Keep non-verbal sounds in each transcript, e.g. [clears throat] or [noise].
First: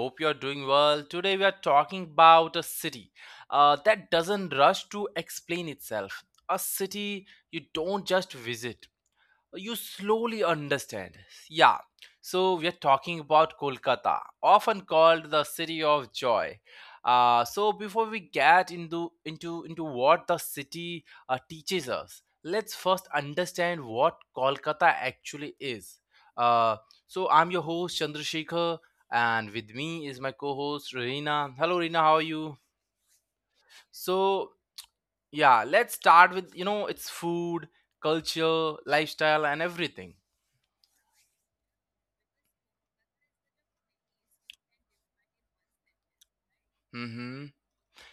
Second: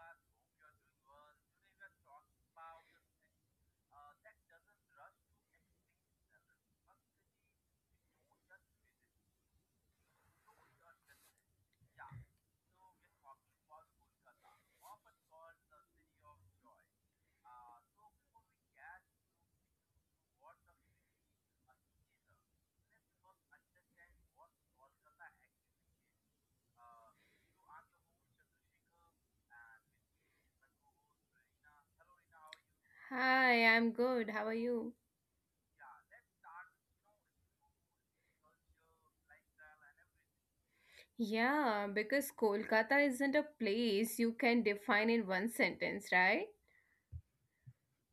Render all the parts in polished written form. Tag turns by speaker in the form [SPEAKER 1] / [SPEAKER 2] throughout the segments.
[SPEAKER 1] Hope you're doing well. Today, we are talking about a city that doesn't rush to explain itself. A city you don't just visit, you slowly understand. Yeah. So we are talking about Kolkata, often called the city of joy. So before we get into what the city teaches us, let's first understand what Kolkata actually is. Uh, so I'm your host Chandrasekhar, and with me is my co-host Reena. Hello, Reena. How are you?
[SPEAKER 2] Hi, I'm good. How
[SPEAKER 1] So
[SPEAKER 2] are you?
[SPEAKER 1] yeah, let's start with its food, culture, lifestyle, and everything.
[SPEAKER 2] Yeah, because Kolkata isn't a place you can define in one sentence, right?
[SPEAKER 1] Mm-hmm.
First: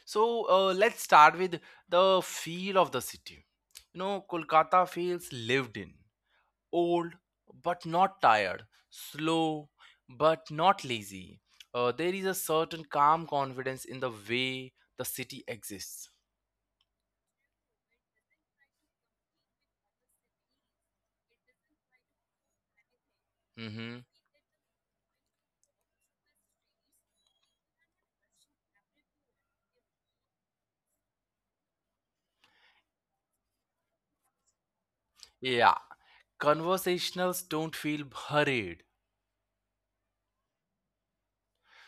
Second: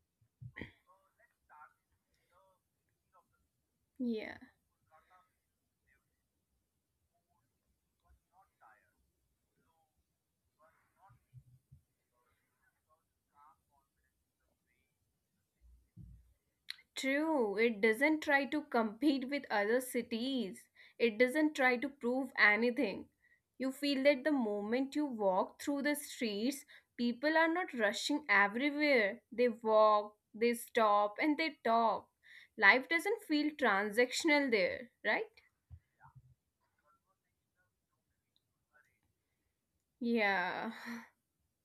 [SPEAKER 1] So let's start with the feel of the city. You know,
[SPEAKER 2] Yeah.
[SPEAKER 1] Kolkata feels lived in, old but not tired, slow but not lazy. There is a certain calm confidence in the way the city exists.
[SPEAKER 2] True, it doesn't try to compete with other cities. It doesn't try to prove anything. You
[SPEAKER 1] Mm-hmm.
[SPEAKER 2] feel that the moment you walk through the streets, people are not rushing everywhere. They walk, they stop, and they talk. Life doesn't feel transactional there, right?
[SPEAKER 1] Yeah, conversationals don't feel hurried.
[SPEAKER 2] Yeah. [laughs] [sighs]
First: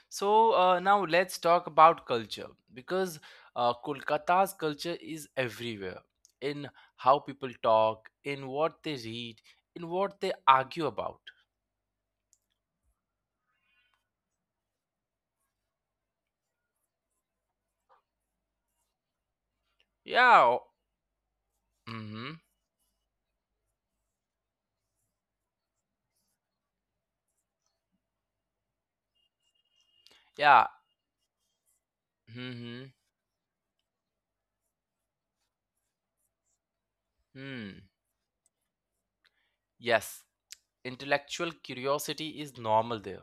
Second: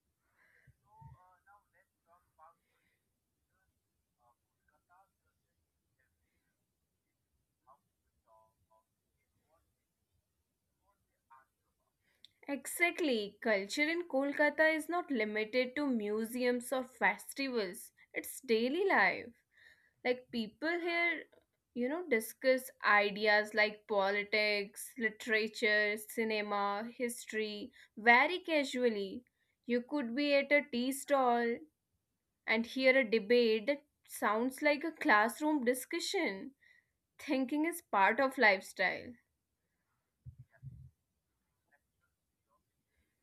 [SPEAKER 1] So now let's talk about culture because Kolkata's culture is everywhere in how people talk, in what they read, in what they argue about.
[SPEAKER 2] Exactly. Culture in Kolkata is not limited to museums or festivals. It's daily life. Like
[SPEAKER 1] Yeah.
[SPEAKER 2] people here,
[SPEAKER 1] Mm-hmm.
[SPEAKER 2] discuss ideas like politics, literature, cinema, history very casually. You could be at a
[SPEAKER 1] Yeah.
[SPEAKER 2] tea stall and
[SPEAKER 1] Mm-hmm.
[SPEAKER 2] hear a debate that sounds like a classroom discussion. Thinking is
[SPEAKER 1] Hmm.
[SPEAKER 2] part of lifestyle.
[SPEAKER 1] Yes. Intellectual curiosity is normal there.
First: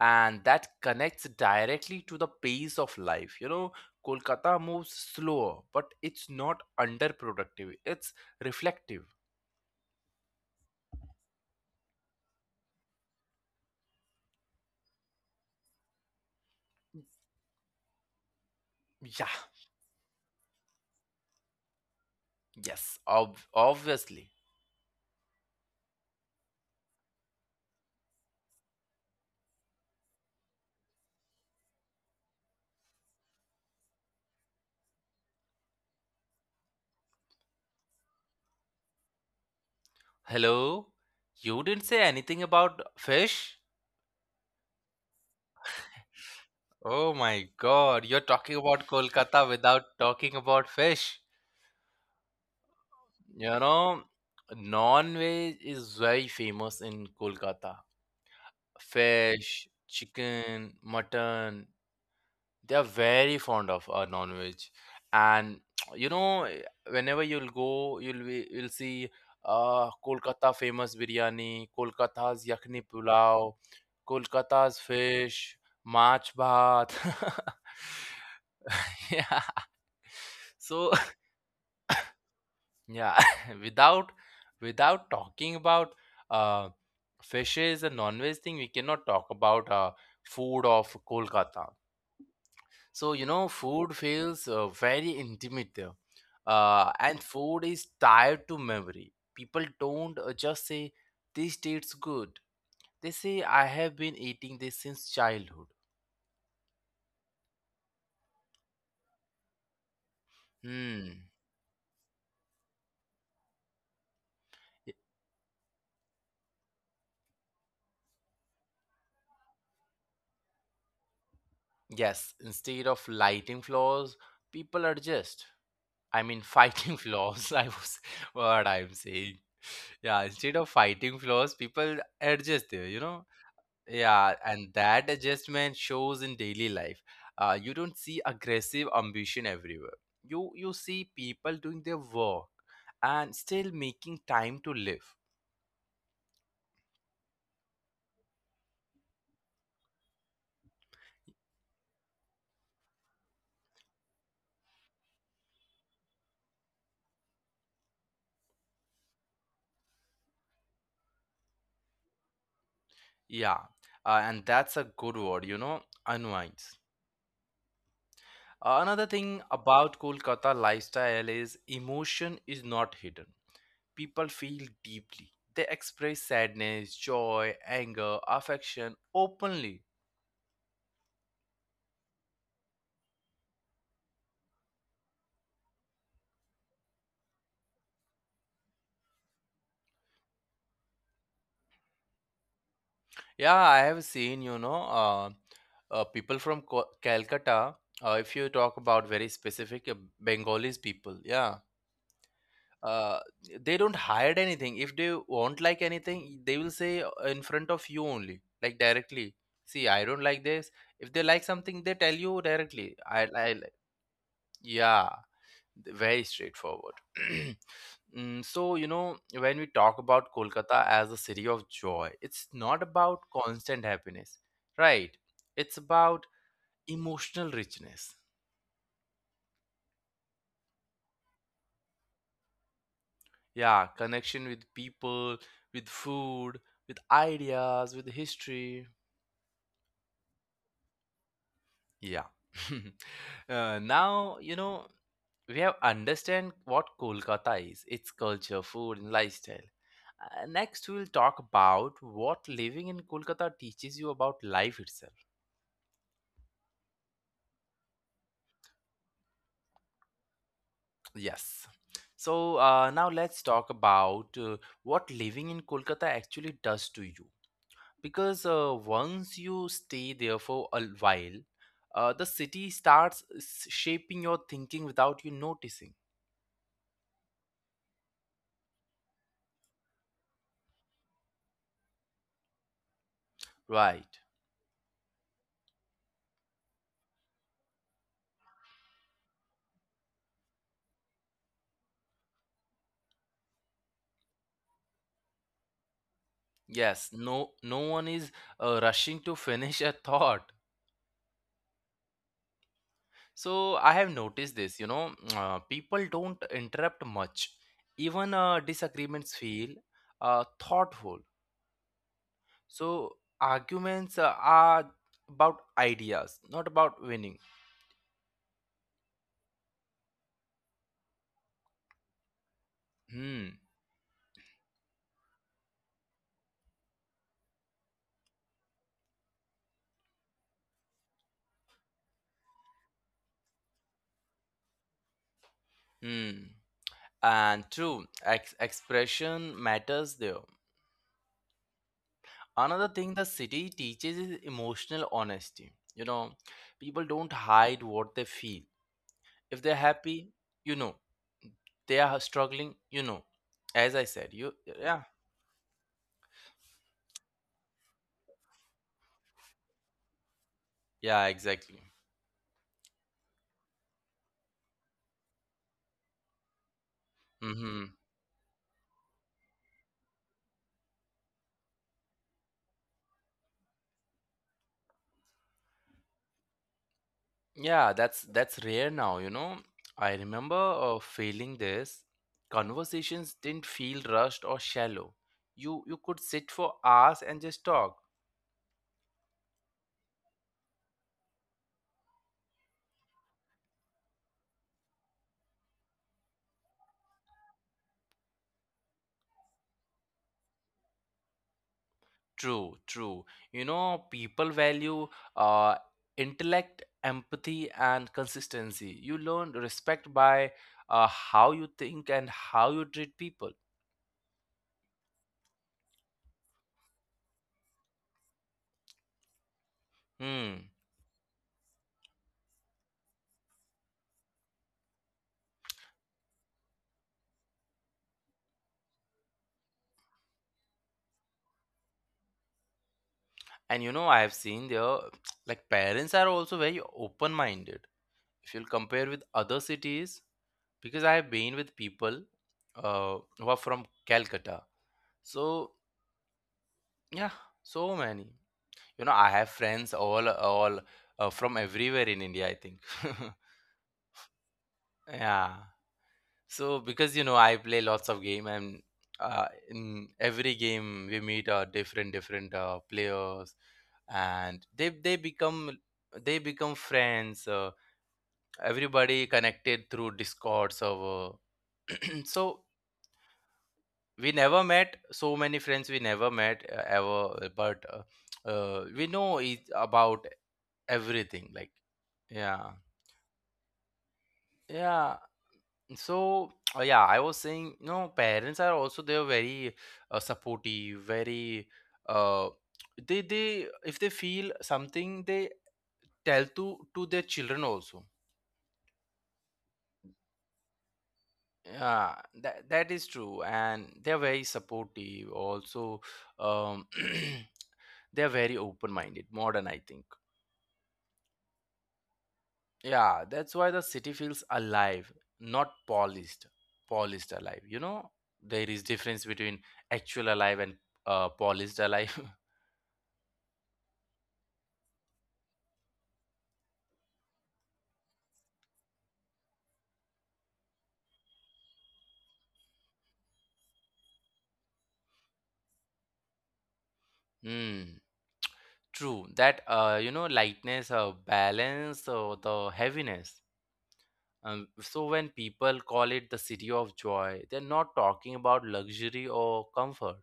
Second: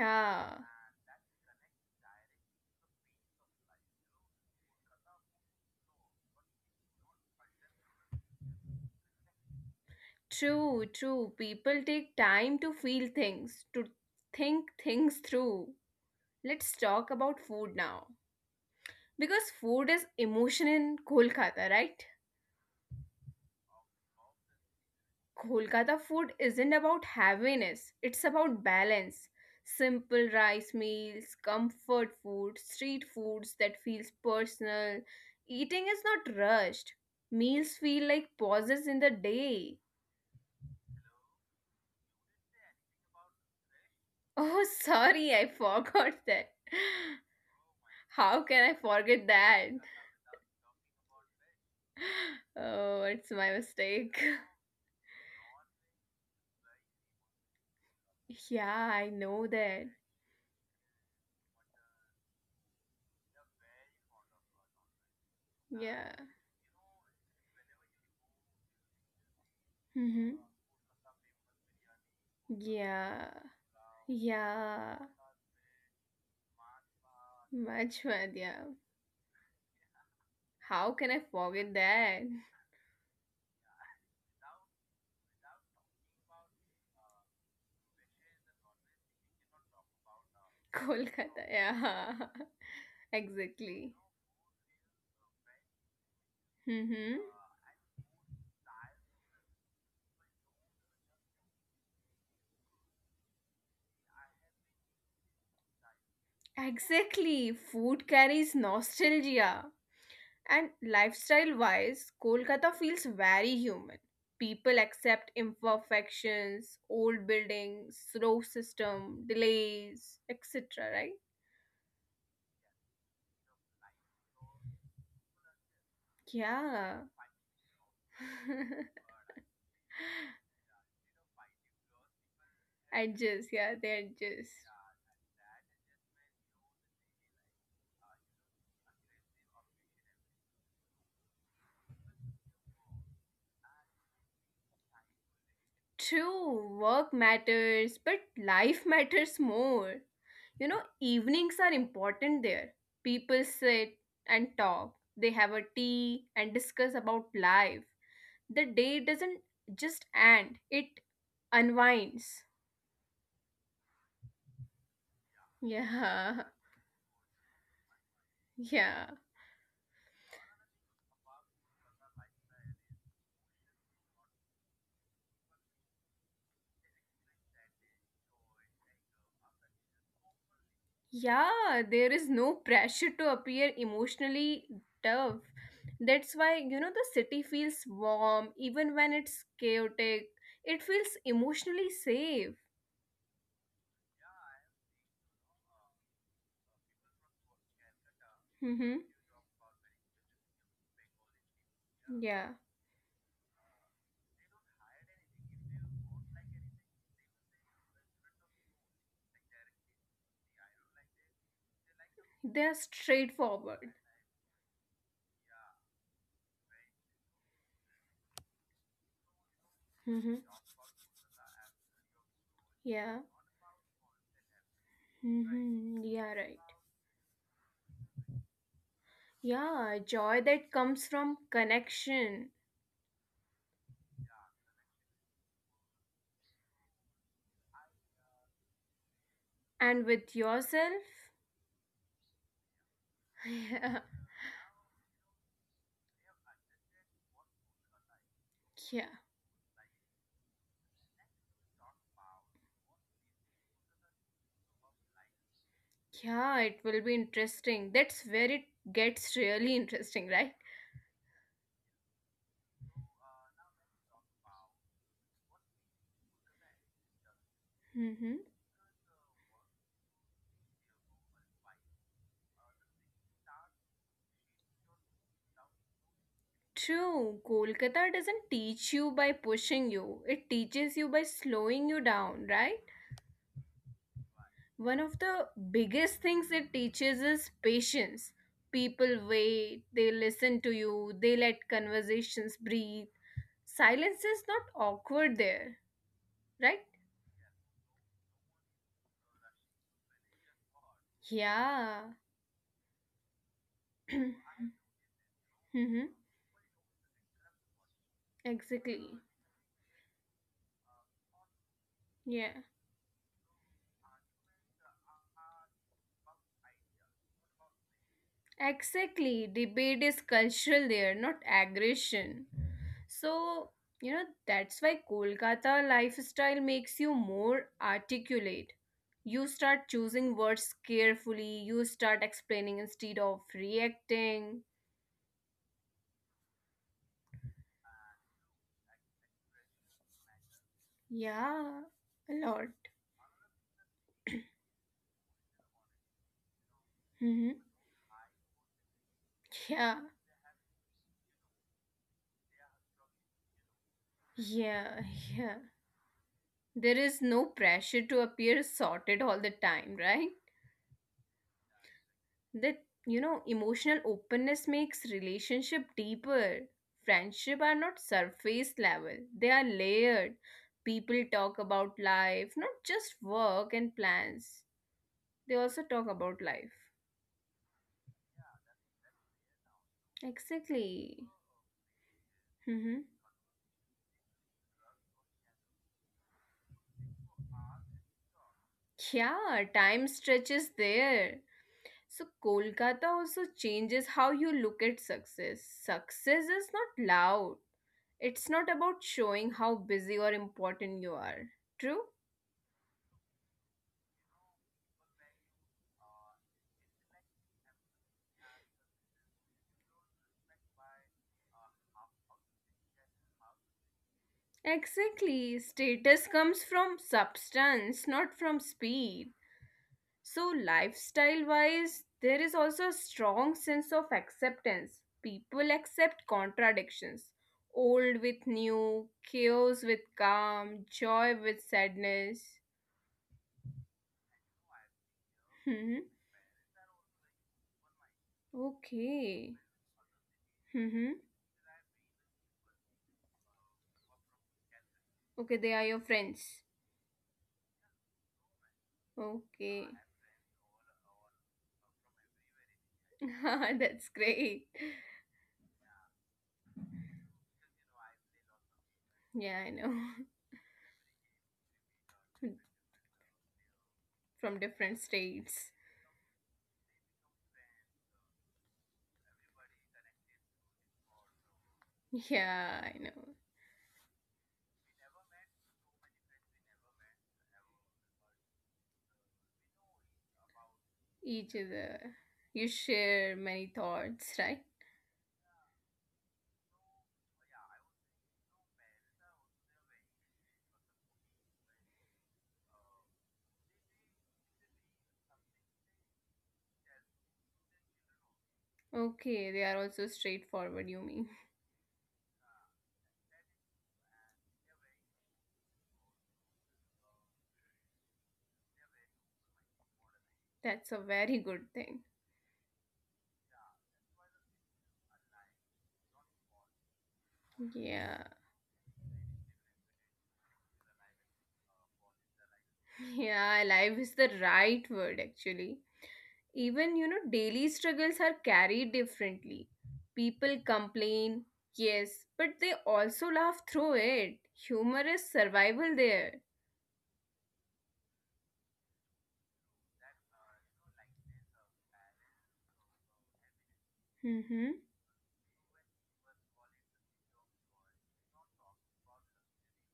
[SPEAKER 1] And that connects directly to the pace of life. You know, Kolkata moves slower, but it's not underproductive. It's reflective.
[SPEAKER 2] True, true. People take time to feel things, to think things through. Let's talk about food now.
[SPEAKER 1] Yeah.
[SPEAKER 2] Because food is emotion in Kolkata, right?
[SPEAKER 1] Yes, obviously.
[SPEAKER 2] Kolkata food isn't about heaviness, it's about balance. Simple rice meals, comfort food, street foods that feels personal. Eating is not rushed. Meals feel like pauses in the day.
[SPEAKER 1] Hello? You didn't say anything about fish?
[SPEAKER 2] Oh, [laughs] sorry, I forgot that.
[SPEAKER 1] Oh my god, you're talking
[SPEAKER 2] How
[SPEAKER 1] about
[SPEAKER 2] can I
[SPEAKER 1] Kolkata
[SPEAKER 2] forget that?
[SPEAKER 1] without talking about fish.
[SPEAKER 2] Oh, it's
[SPEAKER 1] You
[SPEAKER 2] my
[SPEAKER 1] know,
[SPEAKER 2] mistake. [laughs]
[SPEAKER 1] non-veg is very famous in Kolkata.
[SPEAKER 2] Yeah, I
[SPEAKER 1] Fish,
[SPEAKER 2] know that.
[SPEAKER 1] chicken, mutton, they are very fond of non-veg and [tsk] you
[SPEAKER 2] Yeah.
[SPEAKER 1] know whenever you'll you'll see kolkata
[SPEAKER 2] Mm-hmm.
[SPEAKER 1] famous biryani kolkata's yakni
[SPEAKER 2] Yeah.
[SPEAKER 1] pulao kolkata's
[SPEAKER 2] Yeah.
[SPEAKER 1] fish march bhat
[SPEAKER 2] Majhmad, yeah.
[SPEAKER 1] [laughs] yeah so
[SPEAKER 2] How can I forget that?
[SPEAKER 1] [laughs] yeah [laughs] without without talking about uh fishes and non-veg thing we cannot talk about food of
[SPEAKER 2] [laughs] Kolkata,
[SPEAKER 1] kolkata.
[SPEAKER 2] yeah. [laughs]
[SPEAKER 1] So, you know, food
[SPEAKER 2] Exactly.
[SPEAKER 1] feels very intimate there. And
[SPEAKER 2] Mm-hmm.
[SPEAKER 1] food is tied to memory. People don't just say, this tastes good. They say, I have been eating this since childhood.
[SPEAKER 2] Exactly. Food carries nostalgia. And
[SPEAKER 1] Hmm.
[SPEAKER 2] lifestyle wise, Kolkata feels very human.
[SPEAKER 1] Y-
[SPEAKER 2] People accept imperfections, old buildings, slow system, delays, etc. Right?
[SPEAKER 1] Yes, instead of lighting flaws, people adjust. I mean, fighting [laughs]
[SPEAKER 2] Yeah.
[SPEAKER 1] flaws, I was what I'm saying. Yeah, instead of
[SPEAKER 2] [laughs]
[SPEAKER 1] fighting flaws, people adjust there, you know.
[SPEAKER 2] Adjust, yeah, they
[SPEAKER 1] Yeah, and
[SPEAKER 2] adjust.
[SPEAKER 1] that adjustment shows in daily life. You don't see aggressive ambition everywhere. You see people doing their work and still making time to live.
[SPEAKER 2] True, work matters, but life [laughs] matters more. You know, evenings are important there. People sit and talk, they have a tea and discuss about life. The day doesn't just end, it unwinds.
[SPEAKER 1] Yeah, and that's a good word, you know,
[SPEAKER 2] Yeah,
[SPEAKER 1] unwinds. Uh,
[SPEAKER 2] [laughs]
[SPEAKER 1] another
[SPEAKER 2] yeah,
[SPEAKER 1] thing about Kolkata lifestyle is emotion is not hidden. People feel deeply. They express sadness, joy, anger, affection openly.
[SPEAKER 2] yeah. There is no pressure to appear emotionally tough. That's why, the city feels warm even when it's chaotic. It feels emotionally safe.
[SPEAKER 1] Yeah, I have seen, people from Calcutta, if you talk about very
[SPEAKER 2] Mm-hmm.
[SPEAKER 1] specific Bengalis people, yeah,
[SPEAKER 2] Yeah.
[SPEAKER 1] uh, they don't hide anything. If they won't like anything, they will say in front of you only, like directly. See, I don't like this. If they like something, they tell you directly.
[SPEAKER 2] They're straightforward.
[SPEAKER 1] Yeah, very straightforward. [clears throat] Mm, so you know when we talk about
[SPEAKER 2] Hmm.
[SPEAKER 1] kolkata as a city of joy it's not about
[SPEAKER 2] Yeah.
[SPEAKER 1] constant happiness, right? It's about
[SPEAKER 2] Hmm. Yeah, right.
[SPEAKER 1] emotional richness,
[SPEAKER 2] Yeah, joy that comes from connection
[SPEAKER 1] yeah, connection with people, with food, with ideas, with history.
[SPEAKER 2] and with yourself.
[SPEAKER 1] Yeah. [laughs] uh,
[SPEAKER 2] [laughs]
[SPEAKER 1] now
[SPEAKER 2] Yeah.
[SPEAKER 1] you know we have understand what Kolkata is, its culture, food, and
[SPEAKER 2] Yeah.
[SPEAKER 1] lifestyle. Next, we'll talk about what living in Kolkata teaches you about life itself.
[SPEAKER 2] Yeah, it will be interesting. That's where it gets really interesting, right?
[SPEAKER 1] Yes. So now let's talk about what living in Kolkata actually does to you. Because once you stay there for a while, the city starts shaping your thinking without you noticing.
[SPEAKER 2] True, Kolkata doesn't teach you by pushing you. It teaches you by slowing you down, right?
[SPEAKER 1] Right.
[SPEAKER 2] One of the biggest things it teaches is patience. People wait, they listen to you, they let conversations breathe. Silence is not awkward there, right?
[SPEAKER 1] Yes. No. No one is rushing to [laughs] finish a thought.
[SPEAKER 2] Yeah.
[SPEAKER 1] So I have noticed this, you
[SPEAKER 2] [clears throat]
[SPEAKER 1] know, [tsk] people
[SPEAKER 2] Mm-hmm.
[SPEAKER 1] don't interrupt much. Even disagreements
[SPEAKER 2] Exactly.
[SPEAKER 1] feel thoughtful.
[SPEAKER 2] Yeah.
[SPEAKER 1] So arguments are about ideas, not about winning.
[SPEAKER 2] Exactly. Debate is cultural there, not aggression.
[SPEAKER 1] Hmm.
[SPEAKER 2] So, that's why Kolkata lifestyle makes you more articulate. You start choosing words carefully, you start explaining instead of reacting.
[SPEAKER 1] Hmm. And true, expression matters there.
[SPEAKER 2] Yeah, a
[SPEAKER 1] Another
[SPEAKER 2] lot.
[SPEAKER 1] thing the city teaches is emotional honesty. You know, people don't
[SPEAKER 2] Hmm.
[SPEAKER 1] hide what they feel. If they're
[SPEAKER 2] Yeah,
[SPEAKER 1] happy, you know. They are struggling, you know. As I said, you yeah.
[SPEAKER 2] yeah, yeah. There is no pressure to appear sorted all the time, right?
[SPEAKER 1] Yeah, exactly.
[SPEAKER 2] That emotional openness makes relationship deeper. Friendship
[SPEAKER 1] Hmm.
[SPEAKER 2] are not surface level, they are layered. People talk about life, not just work and plans, they also talk about life.
[SPEAKER 1] Yeah, that's rare now, you know. I remember
[SPEAKER 2] Exactly.
[SPEAKER 1] feeling this.
[SPEAKER 2] Mm-hmm.
[SPEAKER 1] Conversations didn't feel rushed or shallow. You could sit for hours and just talk.
[SPEAKER 2] Yeah, time stretches there. So Kolkata also changes how you look at success. Success is not loud. It's not about showing how busy or important you are. True?
[SPEAKER 1] True, true. You know, people value uh, intellect, empathy, and consistency. You learn respect by how you think and how you treat people.
[SPEAKER 2] Exactly. Status comes from substance, not from speed. So,
[SPEAKER 1] Hmm.
[SPEAKER 2] lifestyle wise, there is also a strong sense of acceptance. People accept contradictions old with new, chaos with calm, joy with sadness.
[SPEAKER 1] And you know, I have seen there, [tsk] like
[SPEAKER 2] Hmm.
[SPEAKER 1] parents are also very open-minded if you'll compare with
[SPEAKER 2] Okay.
[SPEAKER 1] other cities, because I
[SPEAKER 2] Hmm.
[SPEAKER 1] have been with people who are from Calcutta.
[SPEAKER 2] Okay,
[SPEAKER 1] So
[SPEAKER 2] they are your friends.
[SPEAKER 1] yeah, so many. You know, I have friends
[SPEAKER 2] Okay.
[SPEAKER 1] all from everywhere in India. I think.
[SPEAKER 2] [laughs] That's great.
[SPEAKER 1] [laughs] Yeah. So because you know I play lots of game and
[SPEAKER 2] Yeah, I know.
[SPEAKER 1] in every game we meet different different players and
[SPEAKER 2] From
[SPEAKER 1] they
[SPEAKER 2] different
[SPEAKER 1] become
[SPEAKER 2] states.
[SPEAKER 1] they become friends. Everybody connected through Discord server. [clears throat] So
[SPEAKER 2] Yeah, I know.
[SPEAKER 1] we never met so many friends we never met ever, but we know each about everything like
[SPEAKER 2] Each other.
[SPEAKER 1] yeah
[SPEAKER 2] You share many thoughts, right?
[SPEAKER 1] yeah. So yeah, I was saying you know parents are also they're very supportive, very uh, they if they feel something they tell to their children also,
[SPEAKER 2] Okay, they are also straightforward, you mean.
[SPEAKER 1] yeah. That, that is true and they're very supportive also. um [clears throat] they're very open minded, modern, I think.
[SPEAKER 2] That's a very good thing.
[SPEAKER 1] Yeah, that's why the city feels alive, not polished. Polished alive, you know? There
[SPEAKER 2] Yeah.
[SPEAKER 1] is difference between actual alive and polished alive. [laughs]
[SPEAKER 2] Yeah, life is the right word, actually. Even, daily struggles are carried differently. People complain, yes, but they also laugh through it. Humor is survival there.
[SPEAKER 1] Hmm. True. That You know, lightness, balance, the heaviness. Um,
[SPEAKER 2] Mm-hmm.
[SPEAKER 1] so when people call it the city of joy, they're not talking about luxury or comfort.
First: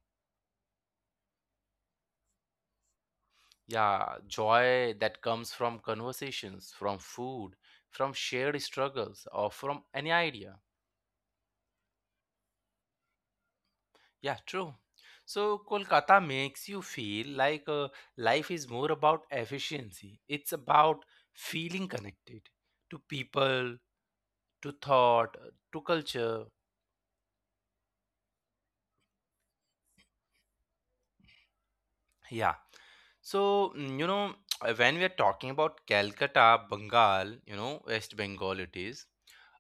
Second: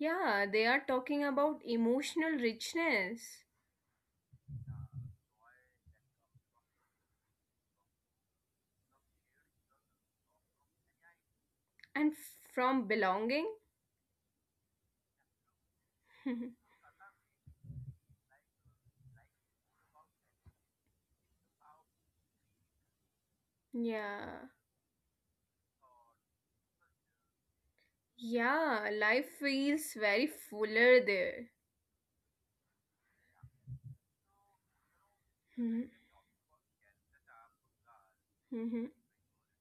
[SPEAKER 2] Yeah, they are talking about emotional richness
[SPEAKER 1] Yeah, joy that comes from conversations, from food, from shared struggles, or from any idea.
[SPEAKER 2] and from belonging.
[SPEAKER 1] Yeah, true. So Kolkata makes
[SPEAKER 2] [laughs]
[SPEAKER 1] you feel like life is more about efficiency. It's about feeling connected to people,
[SPEAKER 2] Yeah.
[SPEAKER 1] to thought, to culture.
[SPEAKER 2] Yeah, life feels very fuller there.
[SPEAKER 1] Yeah. So, mm, you know, [tsk] when we are talking about
[SPEAKER 2] Mhm,
[SPEAKER 1] Calcutta, Bengal, you know, West Bengal it
[SPEAKER 2] mhm,
[SPEAKER 1] is,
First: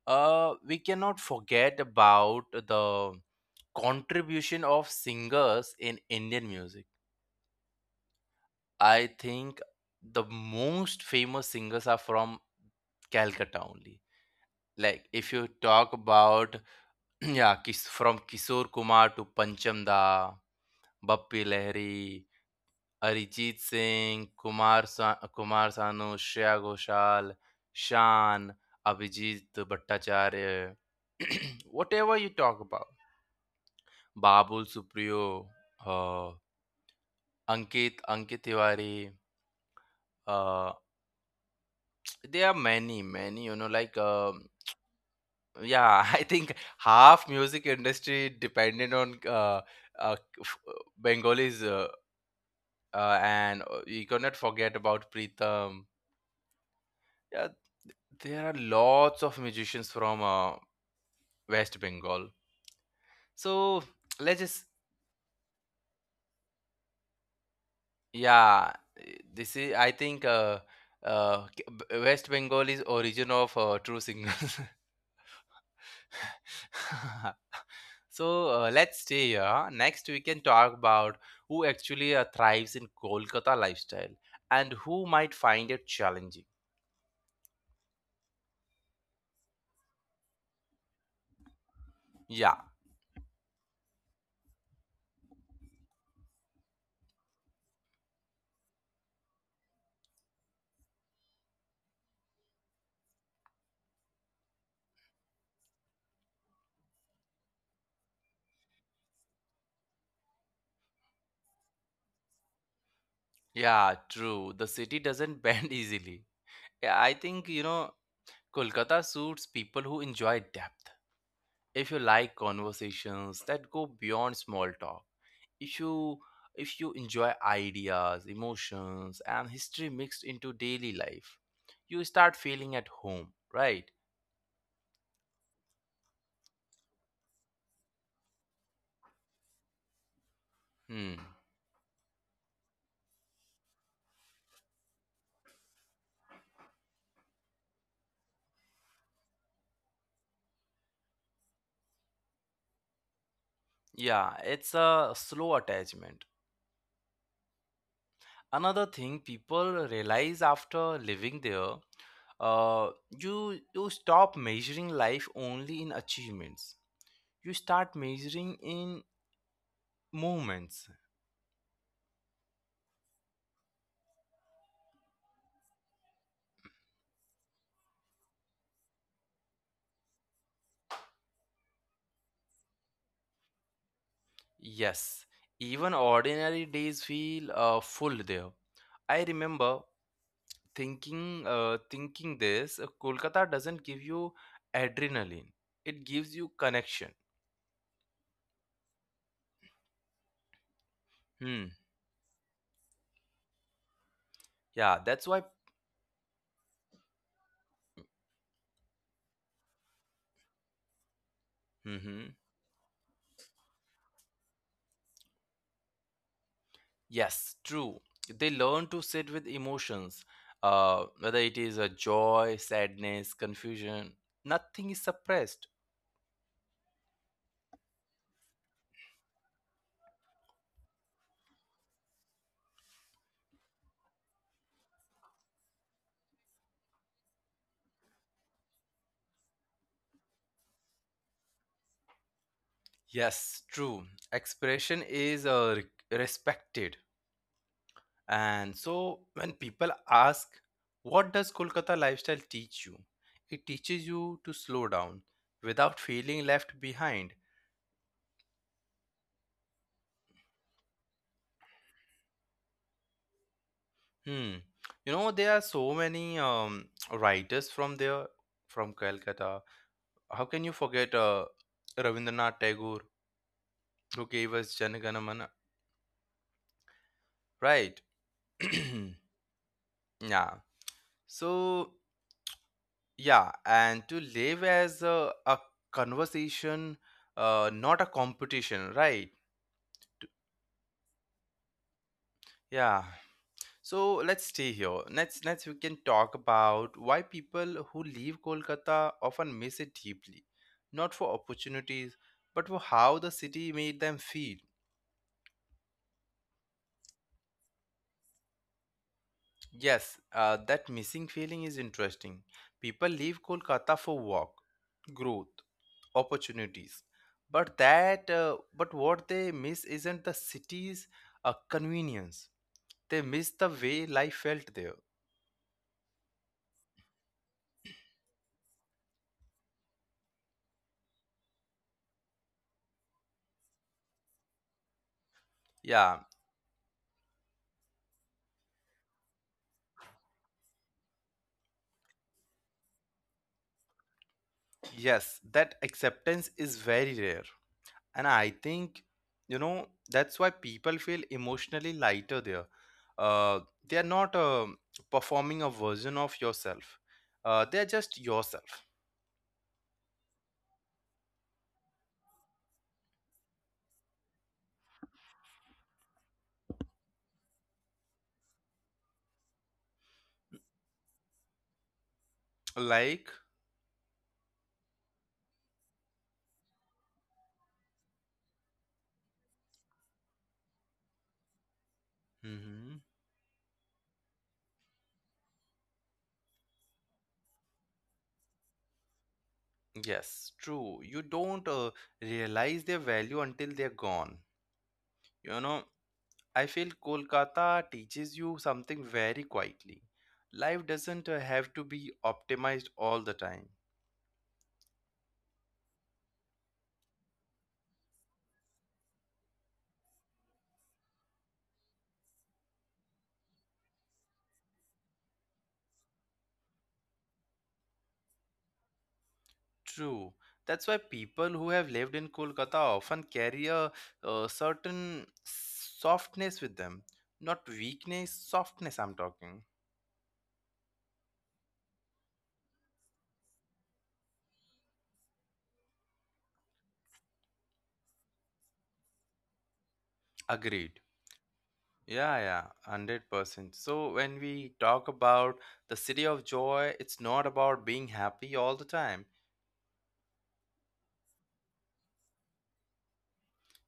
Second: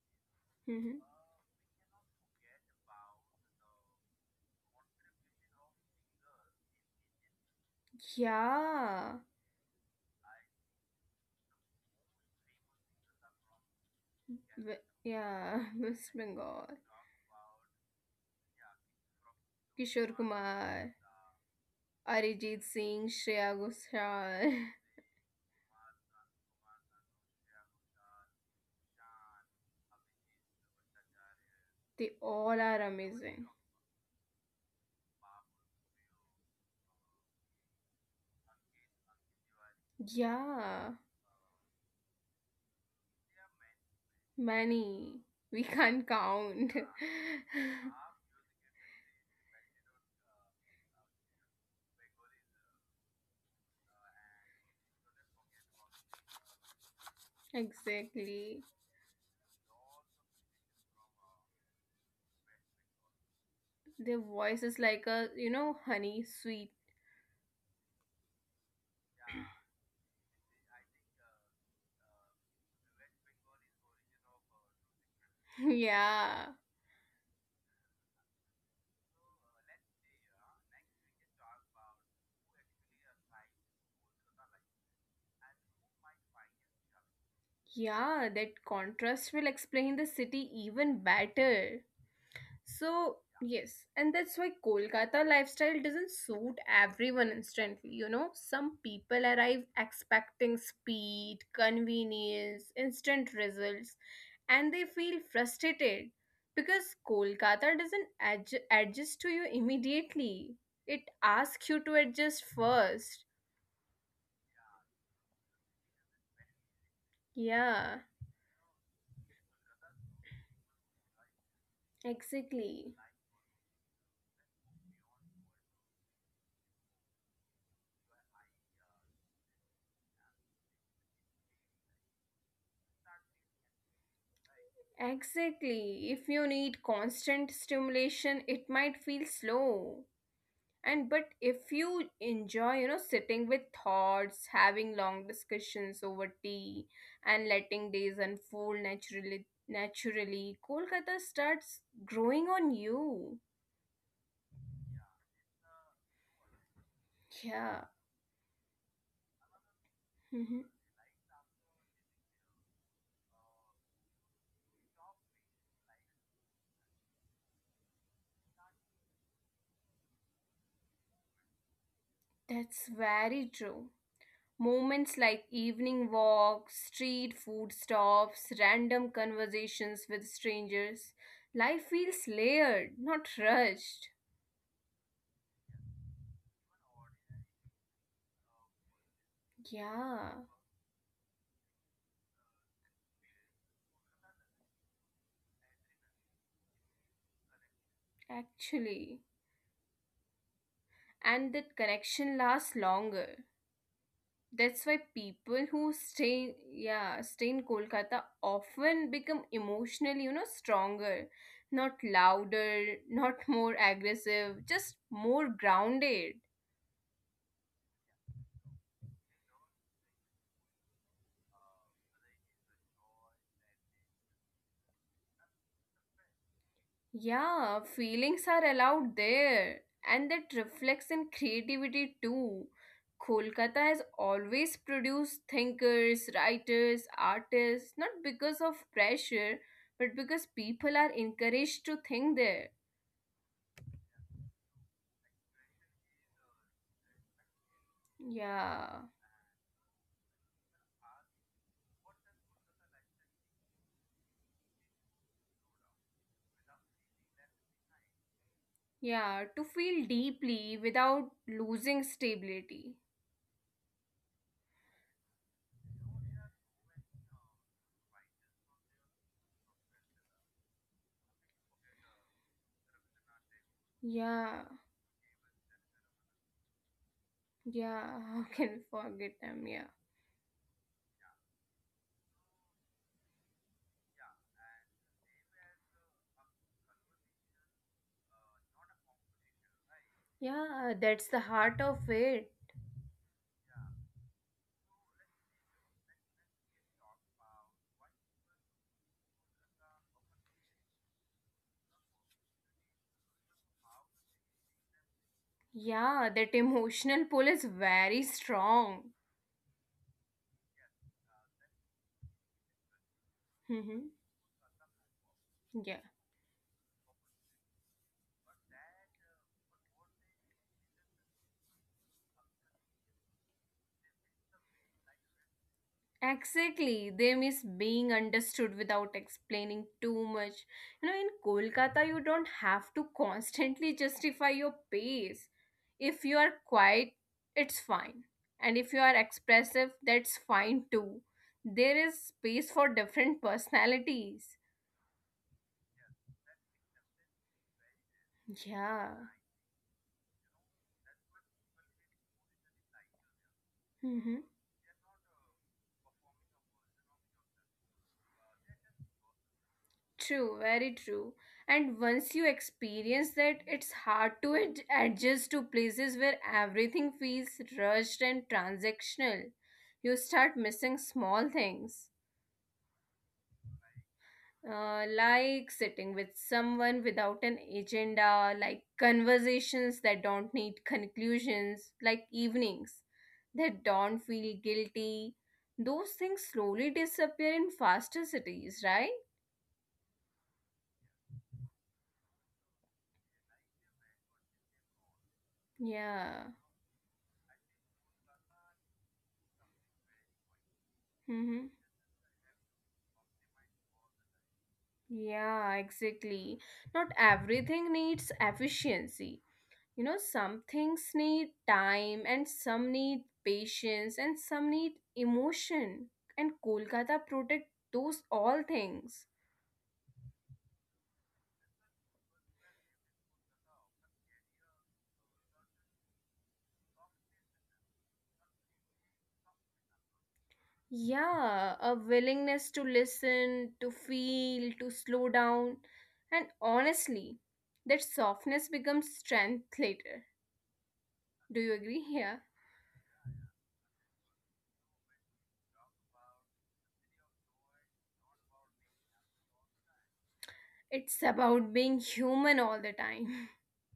[SPEAKER 1] we
[SPEAKER 2] mhm.
[SPEAKER 1] cannot forget about the contribution of singers in Indian music. I
[SPEAKER 2] Yeah.
[SPEAKER 1] think the most famous singers are from Calcutta only. Like if you
[SPEAKER 2] Yeah, [laughs]
[SPEAKER 1] talk
[SPEAKER 2] West
[SPEAKER 1] about
[SPEAKER 2] Bengal.
[SPEAKER 1] [clears throat] yeah, from Kishore Kumar to Pancham
[SPEAKER 2] Kishore
[SPEAKER 1] Da,
[SPEAKER 2] Kumar,
[SPEAKER 1] Bappi Lahiri,
[SPEAKER 2] Arijit Singh, Shreya
[SPEAKER 1] Arijit Singh,
[SPEAKER 2] Ghoshal. [laughs]
[SPEAKER 1] Kumar Sanu, Shreya Ghoshal, Shan, Abhijit Bhattacharya, [clears throat]
[SPEAKER 2] They
[SPEAKER 1] whatever you
[SPEAKER 2] all
[SPEAKER 1] talk
[SPEAKER 2] are
[SPEAKER 1] about,
[SPEAKER 2] amazing.
[SPEAKER 1] Babul Supriyo, uh, Ankit Tiwari, uh,
[SPEAKER 2] Yeah.
[SPEAKER 1] there are many many you know like
[SPEAKER 2] Many. We
[SPEAKER 1] yeah.
[SPEAKER 2] can't
[SPEAKER 1] [laughs] I think
[SPEAKER 2] count.
[SPEAKER 1] half music
[SPEAKER 2] [laughs]
[SPEAKER 1] industry dependent on uh f- uh, bengalis and you cannot forget about Pritham, yeah. There are
[SPEAKER 2] Exactly.
[SPEAKER 1] lots of musicians from west bengal. So
[SPEAKER 2] Their
[SPEAKER 1] let's
[SPEAKER 2] voice
[SPEAKER 1] just
[SPEAKER 2] is like a, honey sweet.
[SPEAKER 1] yeah this is I think West Bengal is origin of true signals.
[SPEAKER 2] [laughs] Yeah.
[SPEAKER 1] [laughs] So let's stay here. Next, we can talk about who actually thrives in Kolkata lifestyle and who might find it challenging.
[SPEAKER 2] Yeah, that contrast will explain the city even better.
[SPEAKER 1] Yeah,
[SPEAKER 2] So, yes, and that's why Kolkata lifestyle doesn't suit everyone instantly. You know, some people arrive expecting speed, convenience, instant results, and they feel frustrated because Kolkata doesn't adjust to you immediately. It asks you to adjust first.
[SPEAKER 1] yeah, true. The city doesn't [laughs] bend easily. Yeah, I think, you
[SPEAKER 2] Yeah,
[SPEAKER 1] know, Kolkata suits people who enjoy depth. If you like
[SPEAKER 2] exactly.
[SPEAKER 1] conversations that go beyond small talk, if you if you enjoy ideas, emotions, and history mixed into daily life, you start feeling at home, right?
[SPEAKER 2] Exactly. If you need constant stimulation, it might feel slow. And
[SPEAKER 1] Hmm.
[SPEAKER 2] but if you enjoy sitting with thoughts, having long discussions over tea, and letting days unfold naturally, Kolkata starts growing on you.
[SPEAKER 1] Yeah, it's a slow attachment.
[SPEAKER 2] Yeah.
[SPEAKER 1] Another thing people realize
[SPEAKER 2] Hmm.
[SPEAKER 1] after living there, uh, you stop measuring life only in achievements. You start measuring in moments.
[SPEAKER 2] That's very true. Moments like evening walks, street food stops, random conversations with strangers. Life feels layered, not rushed.
[SPEAKER 1] Yes, even ordinary days feel full there. I remember
[SPEAKER 2] Yeah.
[SPEAKER 1] thinking this, Kolkata doesn't give you adrenaline. It gives you connection.
[SPEAKER 2] Actually, and
[SPEAKER 1] Hmm.
[SPEAKER 2] that connection lasts longer. That's why
[SPEAKER 1] Yeah, that's why.
[SPEAKER 2] people who stay, yeah, stay in Kolkata often become emotionally, stronger, not
[SPEAKER 1] Mhm.
[SPEAKER 2] louder, not [laughs] more aggressive, just more grounded.
[SPEAKER 1] Yes, true. They learn to sit with emotions, whether it is a joy, sadness, confusion. Nothing is suppressed.
[SPEAKER 2] Yeah, feelings are allowed there, and that reflects in creativity too. Kolkata has always produced thinkers, writers, artists, not because of pressure, but because people are encouraged to think there.
[SPEAKER 1] Yes, true. Expression is respected. And
[SPEAKER 2] Yeah,
[SPEAKER 1] so when people ask, what does Kolkata lifestyle teach you? It teaches you to slow down without feeling left behind.
[SPEAKER 2] yeah, to feel deeply without losing stability.
[SPEAKER 1] Hmm. You know, there are so many writers from there, from Kolkata. How can you forget Rabindranath Tagore, who
[SPEAKER 2] Yeah,
[SPEAKER 1] gave us Jana Gana Mana? Right.
[SPEAKER 2] yeah, [laughs] how can we
[SPEAKER 1] [clears throat]
[SPEAKER 2] forget them? Yeah,
[SPEAKER 1] Yeah. So, yeah, and to live as a conversation, not a competition, right?
[SPEAKER 2] yeah, that's the heart of it.
[SPEAKER 1] Yeah. So let's stay here. Next we can talk about why people who leave Kolkata often miss it deeply, not for opportunities, but for how the city made them feel.
[SPEAKER 2] Yeah, that emotional pull is very strong.
[SPEAKER 1] Yes, that missing feeling is interesting. People leave Kolkata
[SPEAKER 2] Hmm.
[SPEAKER 1] for work, growth,
[SPEAKER 2] Yeah,
[SPEAKER 1] opportunities, but what they miss isn't the city's convenience. They miss the way life felt there.
[SPEAKER 2] exactly. They miss being understood without explaining too much. In Kolkata, you don't have to constantly justify your pace.
[SPEAKER 1] Yeah,
[SPEAKER 2] If you are quiet, it's fine. And if you are expressive, that's fine too. There is space for different personalities.
[SPEAKER 1] yes, that acceptance is very rare, and I think
[SPEAKER 2] Yeah.
[SPEAKER 1] you know that's why people feel emotionally lighter there. Uh, they are not
[SPEAKER 2] Mm-hmm.
[SPEAKER 1] performing a version of yourself. They are just yourself.
[SPEAKER 2] True, very true. And once you experience that, it's hard to adjust to places where everything feels rushed and transactional. You start missing small things,
[SPEAKER 1] Like,
[SPEAKER 2] like sitting with someone without an agenda, like conversations that don't need conclusions, like evenings
[SPEAKER 1] hmm,
[SPEAKER 2] that don't feel guilty. Those things slowly disappear in faster cities, right?
[SPEAKER 1] yes, true. You don't realize their value until they're gone. You know,
[SPEAKER 2] Yeah.
[SPEAKER 1] I feel Kolkata teaches you something very quietly. Life doesn't
[SPEAKER 2] Mm-hmm.
[SPEAKER 1] have to be optimized all the time.
[SPEAKER 2] Yeah, exactly. Not everything needs efficiency. Some things need time, and some need patience, and some need emotion. And Kolkata protect those all things.
[SPEAKER 1] True. That's why people who have lived in Kolkata often carry a certain softness with them. Not weakness, softness, I'm talking.
[SPEAKER 2] Yeah, a willingness to listen, to feel, to slow down. And honestly, that softness becomes strength later.
[SPEAKER 1] Agreed.
[SPEAKER 2] Do you agree? [laughs] Yeah.
[SPEAKER 1] Yeah, yeah, 100%. So when we talk about the city of joy, it's not about being happy all the time.
[SPEAKER 2] It's about being human all the time.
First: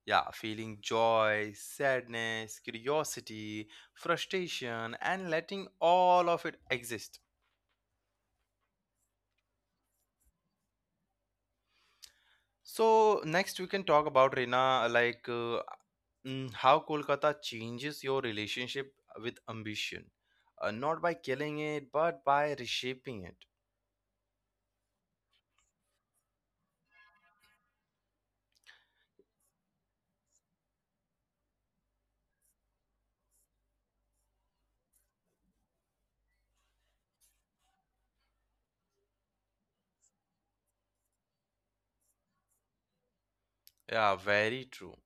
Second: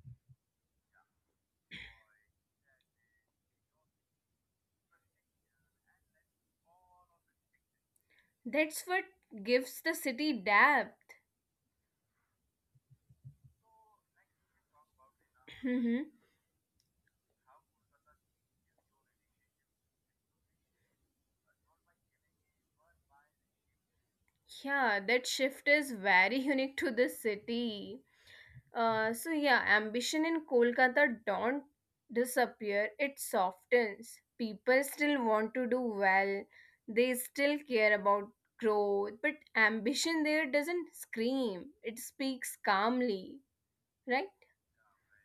[SPEAKER 1] Yeah, feeling joy, sadness, curiosity, frustration, and letting all of it exist.
[SPEAKER 2] That's what gives the city depth.
[SPEAKER 1] So next we can talk about Reena,
[SPEAKER 2] Mhm.
[SPEAKER 1] how Kolkata changes your relationship with ambition, not by killing it, but by reshaping it.
[SPEAKER 2] Yeah, that shift is very [laughs] unique to the city. So yeah, ambition in Kolkata don't disappear. It softens. People still want to do well. They still care about growth, but ambition there doesn't scream. It speaks calmly, right?
[SPEAKER 1] Yeah, very true.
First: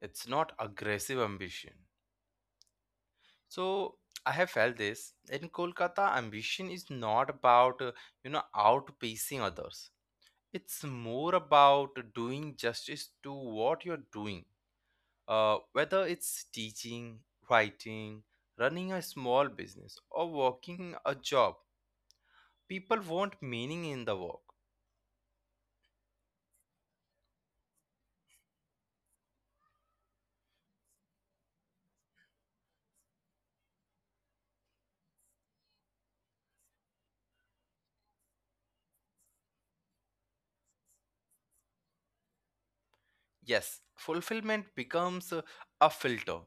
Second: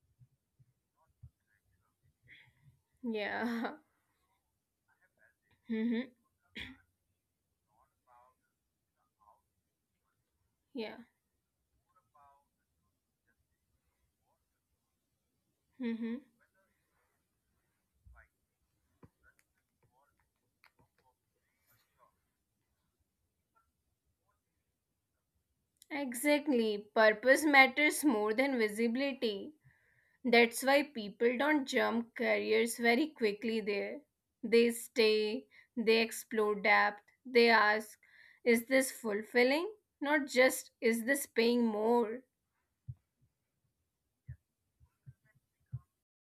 [SPEAKER 1] It's not aggressive ambition.
[SPEAKER 2] Yeah. [laughs]
[SPEAKER 1] So I have felt this in
[SPEAKER 2] Mm-hmm.
[SPEAKER 1] Kolkata, ambition is not about you know, outpacing others. It's
[SPEAKER 2] Yeah.
[SPEAKER 1] more about doing justice to what you're doing. Whether
[SPEAKER 2] Mm-hmm.
[SPEAKER 1] it's teaching, writing, running a small business, or working a job, people want meaning in the work.
[SPEAKER 2] Exactly. Purpose matters more than visibility. That's why people don't jump careers very quickly there. They stay, they explore depth, they ask, is this fulfilling? Not just, is this paying more?
[SPEAKER 1] Yes, fulfillment becomes a filter.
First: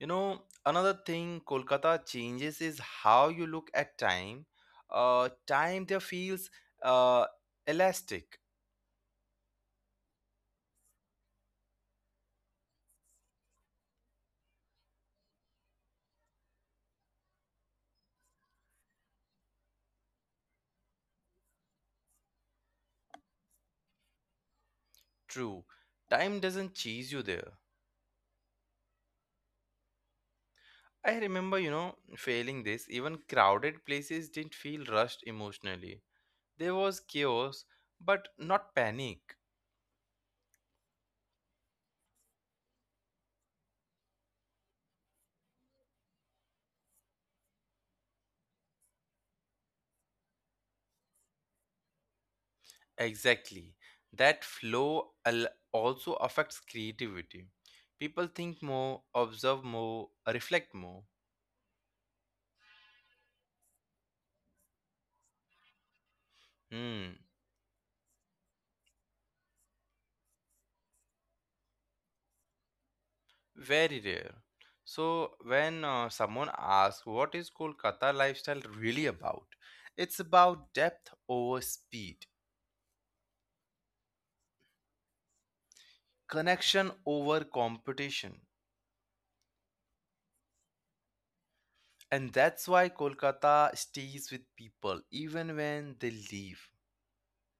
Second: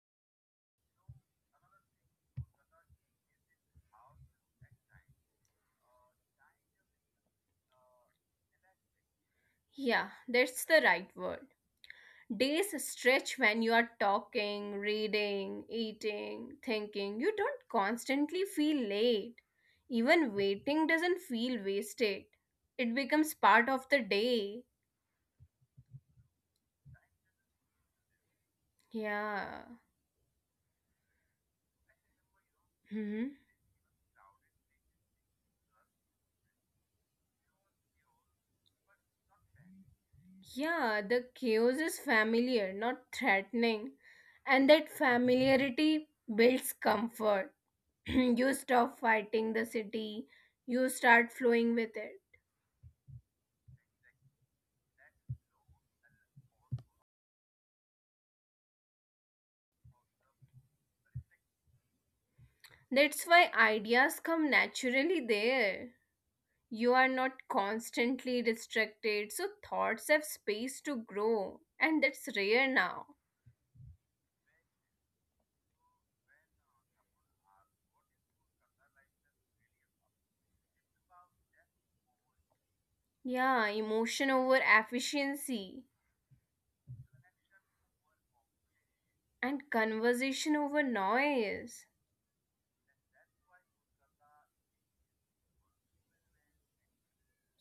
[SPEAKER 1] You know, another thing Kolkata changes is how you look at time. Time there feels uh, elastic,
[SPEAKER 2] Yeah, that's the right word. Days stretch when you are talking, reading, eating, thinking. You don't constantly feel late. Even waiting doesn't feel wasted, it becomes part of the day.
[SPEAKER 1] true. Time doesn't chase you there.
[SPEAKER 2] Yeah.
[SPEAKER 1] I remember, you know, failing this, even
[SPEAKER 2] Mm-hmm.
[SPEAKER 1] crowded places didn't feel rushed emotionally. There was chaos, but not panic.
[SPEAKER 2] Yeah, the chaos is familiar, not threatening. And that familiarity builds comfort. [clears throat] You stop fighting the city, you start flowing with it.
[SPEAKER 1] Exactly. That flow al- also affects creativity. People think more, observe more, reflect more.
[SPEAKER 2] That's why ideas come naturally there. You are
[SPEAKER 1] Hmm.
[SPEAKER 2] not constantly distracted, so thoughts have space to grow, and that's rare now.
[SPEAKER 1] Very rare. So, when someone asks, what is Kolkata lifestyle really about? It's about depth over speed,
[SPEAKER 2] Yeah, emotion over efficiency
[SPEAKER 1] connection over competition.
[SPEAKER 2] and conversation over noise.
[SPEAKER 1] And that's why Kolkata stays with people even when they leave.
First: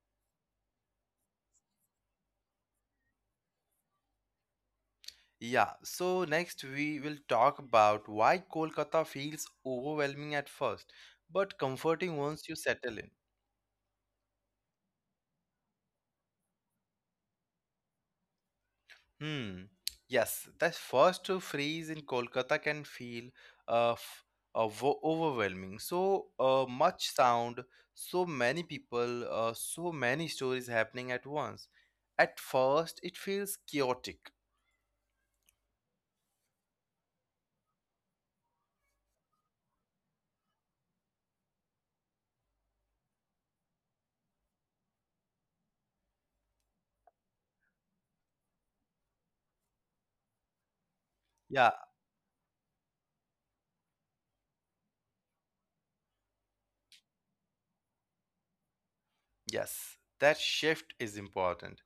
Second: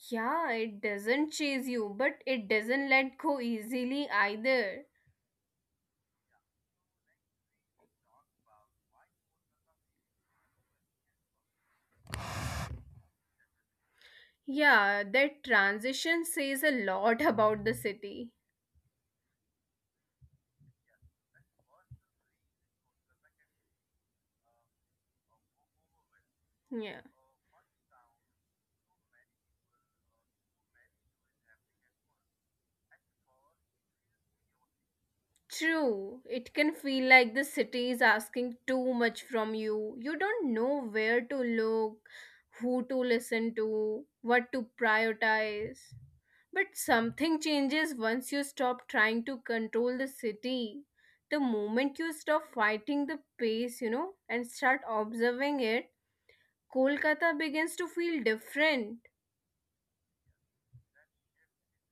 [SPEAKER 2] Yeah, it doesn't chase you, but it doesn't let go easily either.
[SPEAKER 1] Yeah, so next we will talk about why Kolkata feels overwhelming at first, but comforting once you settle in.
[SPEAKER 2] Yeah, that transition says a lot about the city.
[SPEAKER 1] Hmm. Yes, that first freeze in Kolkata can feel uh, f- overwhelming. So
[SPEAKER 2] Yeah.
[SPEAKER 1] much sound, so many people, so many stories happening at once. At first, it feels chaotic.
[SPEAKER 2] True, it can feel like the city is asking too much from you. You don't know where to look, who to listen to, what to prioritize. But something changes once you stop trying to control the city. The
[SPEAKER 1] Yeah,
[SPEAKER 2] moment you stop fighting the pace, and start observing it, Kolkata begins to feel different.
[SPEAKER 1] yes, that shift is important.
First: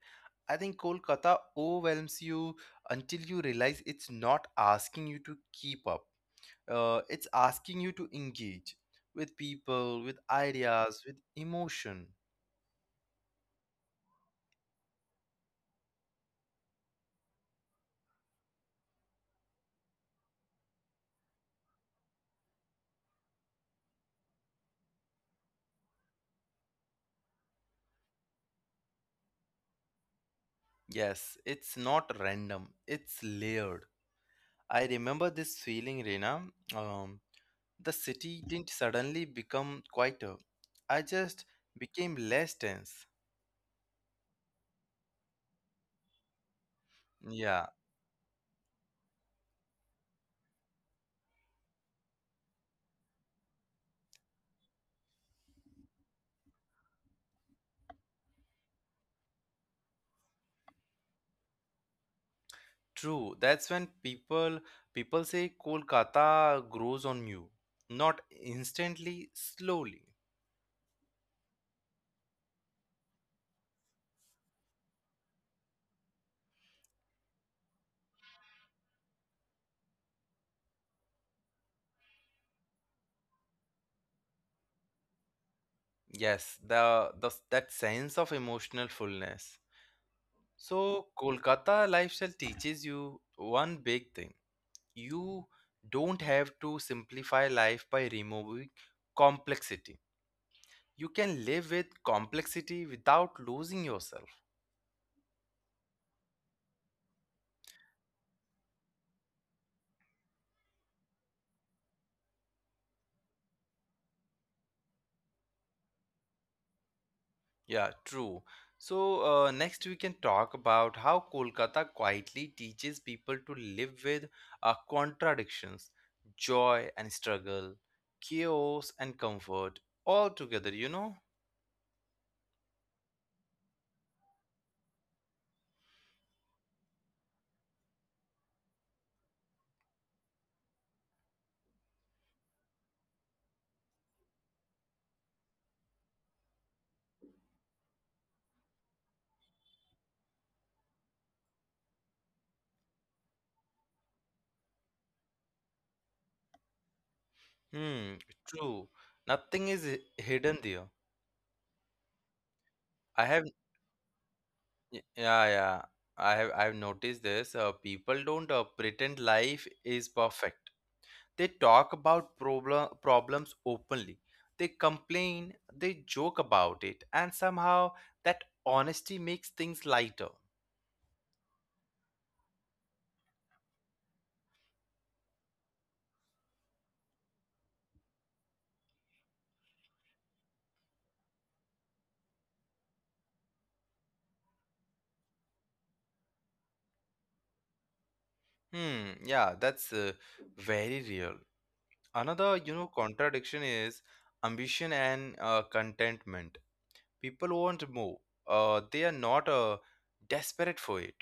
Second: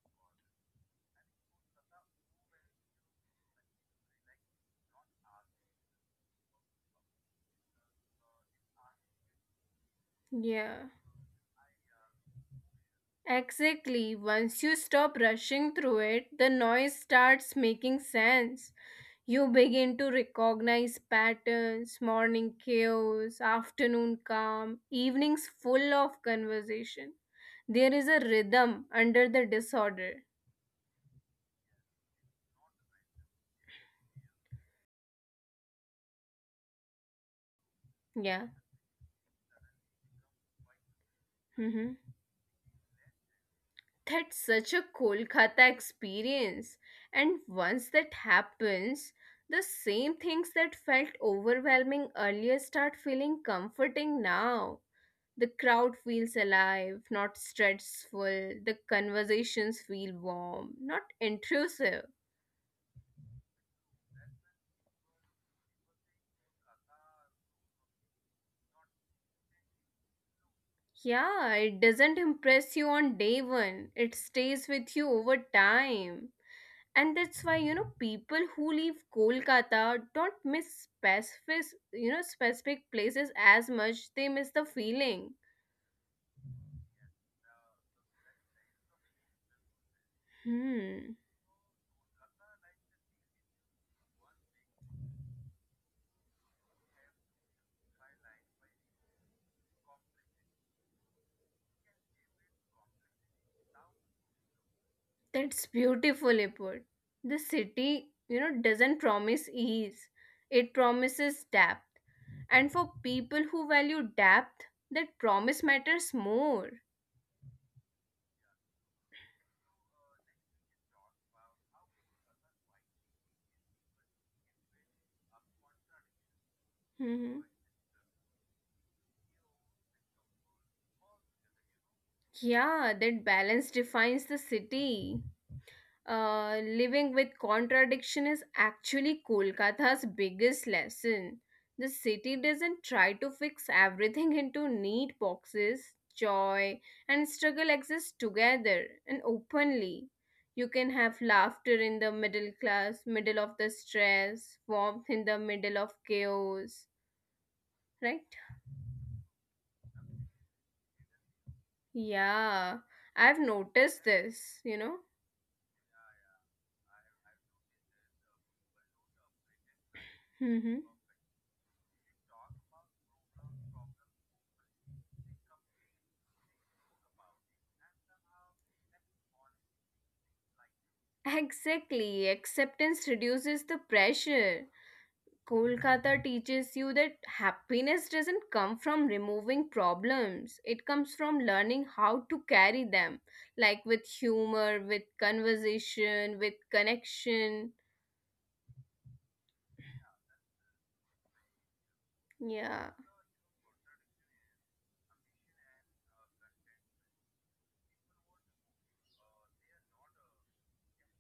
[SPEAKER 1] I think Kolkata overwhelms you until you realize it's not asking you to keep up. It's asking you to engage with people, with
[SPEAKER 2] Yeah.
[SPEAKER 1] ideas, with emotion.
[SPEAKER 2] Exactly. Once you stop rushing through it, the noise starts making sense. You begin to recognize patterns morning chaos, afternoon calm, evenings full of conversation. There is a rhythm under the disorder.
[SPEAKER 1] Yes, it's not random, it's layered. I remember this feeling, Reena. Um, the city
[SPEAKER 2] Yeah.
[SPEAKER 1] didn't suddenly become quieter. I just
[SPEAKER 2] Hmm.
[SPEAKER 1] became less tense.
[SPEAKER 2] That's such a Kolkata experience. And
[SPEAKER 1] Yeah,
[SPEAKER 2] once that happens, the same things that felt overwhelming earlier start feeling comforting now. The crowd feels alive, not stressful. The conversations feel warm, not intrusive.
[SPEAKER 1] true. That's when people say Kolkata grows on you. Not instantly, slowly.
[SPEAKER 2] Yeah, it doesn't impress you on day one, it stays with you over time. And that's why people who leave Kolkata don't miss specific you know specific places as much, they miss the feeling.
[SPEAKER 1] Yes, the, that sense of emotional fullness. So
[SPEAKER 2] Hmm.
[SPEAKER 1] Kolkata lifestyle teaches you one big thing. You don't have to simplify life by removing complexity. You can live with complexity without losing yourself.
[SPEAKER 2] That's beautifully put. The city doesn't promise ease. It promises depth, and for people who value depth, that promise matters more.
[SPEAKER 1] Yeah, true. So, next we can talk about how Kolkata quietly teaches people to live with contradictions, joy and
[SPEAKER 2] Hmm.
[SPEAKER 1] struggle, chaos and comfort, all together, you know?
[SPEAKER 2] Yeah, that balance defines the city. Living with contradiction is actually Kolkata's biggest lesson. The city doesn't try to fix everything into neat boxes. Joy and struggle exist together and openly. You can have laughter in the middle of the stress, warmth in the middle of chaos,
[SPEAKER 1] Hmm,
[SPEAKER 2] right?
[SPEAKER 1] true. Nothing is hi- hidden there.
[SPEAKER 2] Yeah,
[SPEAKER 1] I
[SPEAKER 2] I've
[SPEAKER 1] have
[SPEAKER 2] noticed this.
[SPEAKER 1] Y- Yeah, yeah. I've noticed this. People don't pretend life is
[SPEAKER 2] Hmm.
[SPEAKER 1] perfect. They talk about problems openly. They complain, they joke about it, and somehow that honesty makes things lighter.
[SPEAKER 2] Exactly. Acceptance reduces the pressure. Kolkata teaches you that happiness doesn't come from removing problems. It comes from learning how to carry them, like with humor, with conversation, with connection.
[SPEAKER 1] Hmm, yeah, that's very real. Another, you know,
[SPEAKER 2] Yeah,
[SPEAKER 1] contradiction is ambition and contentment. People want more. They are not desperate for it.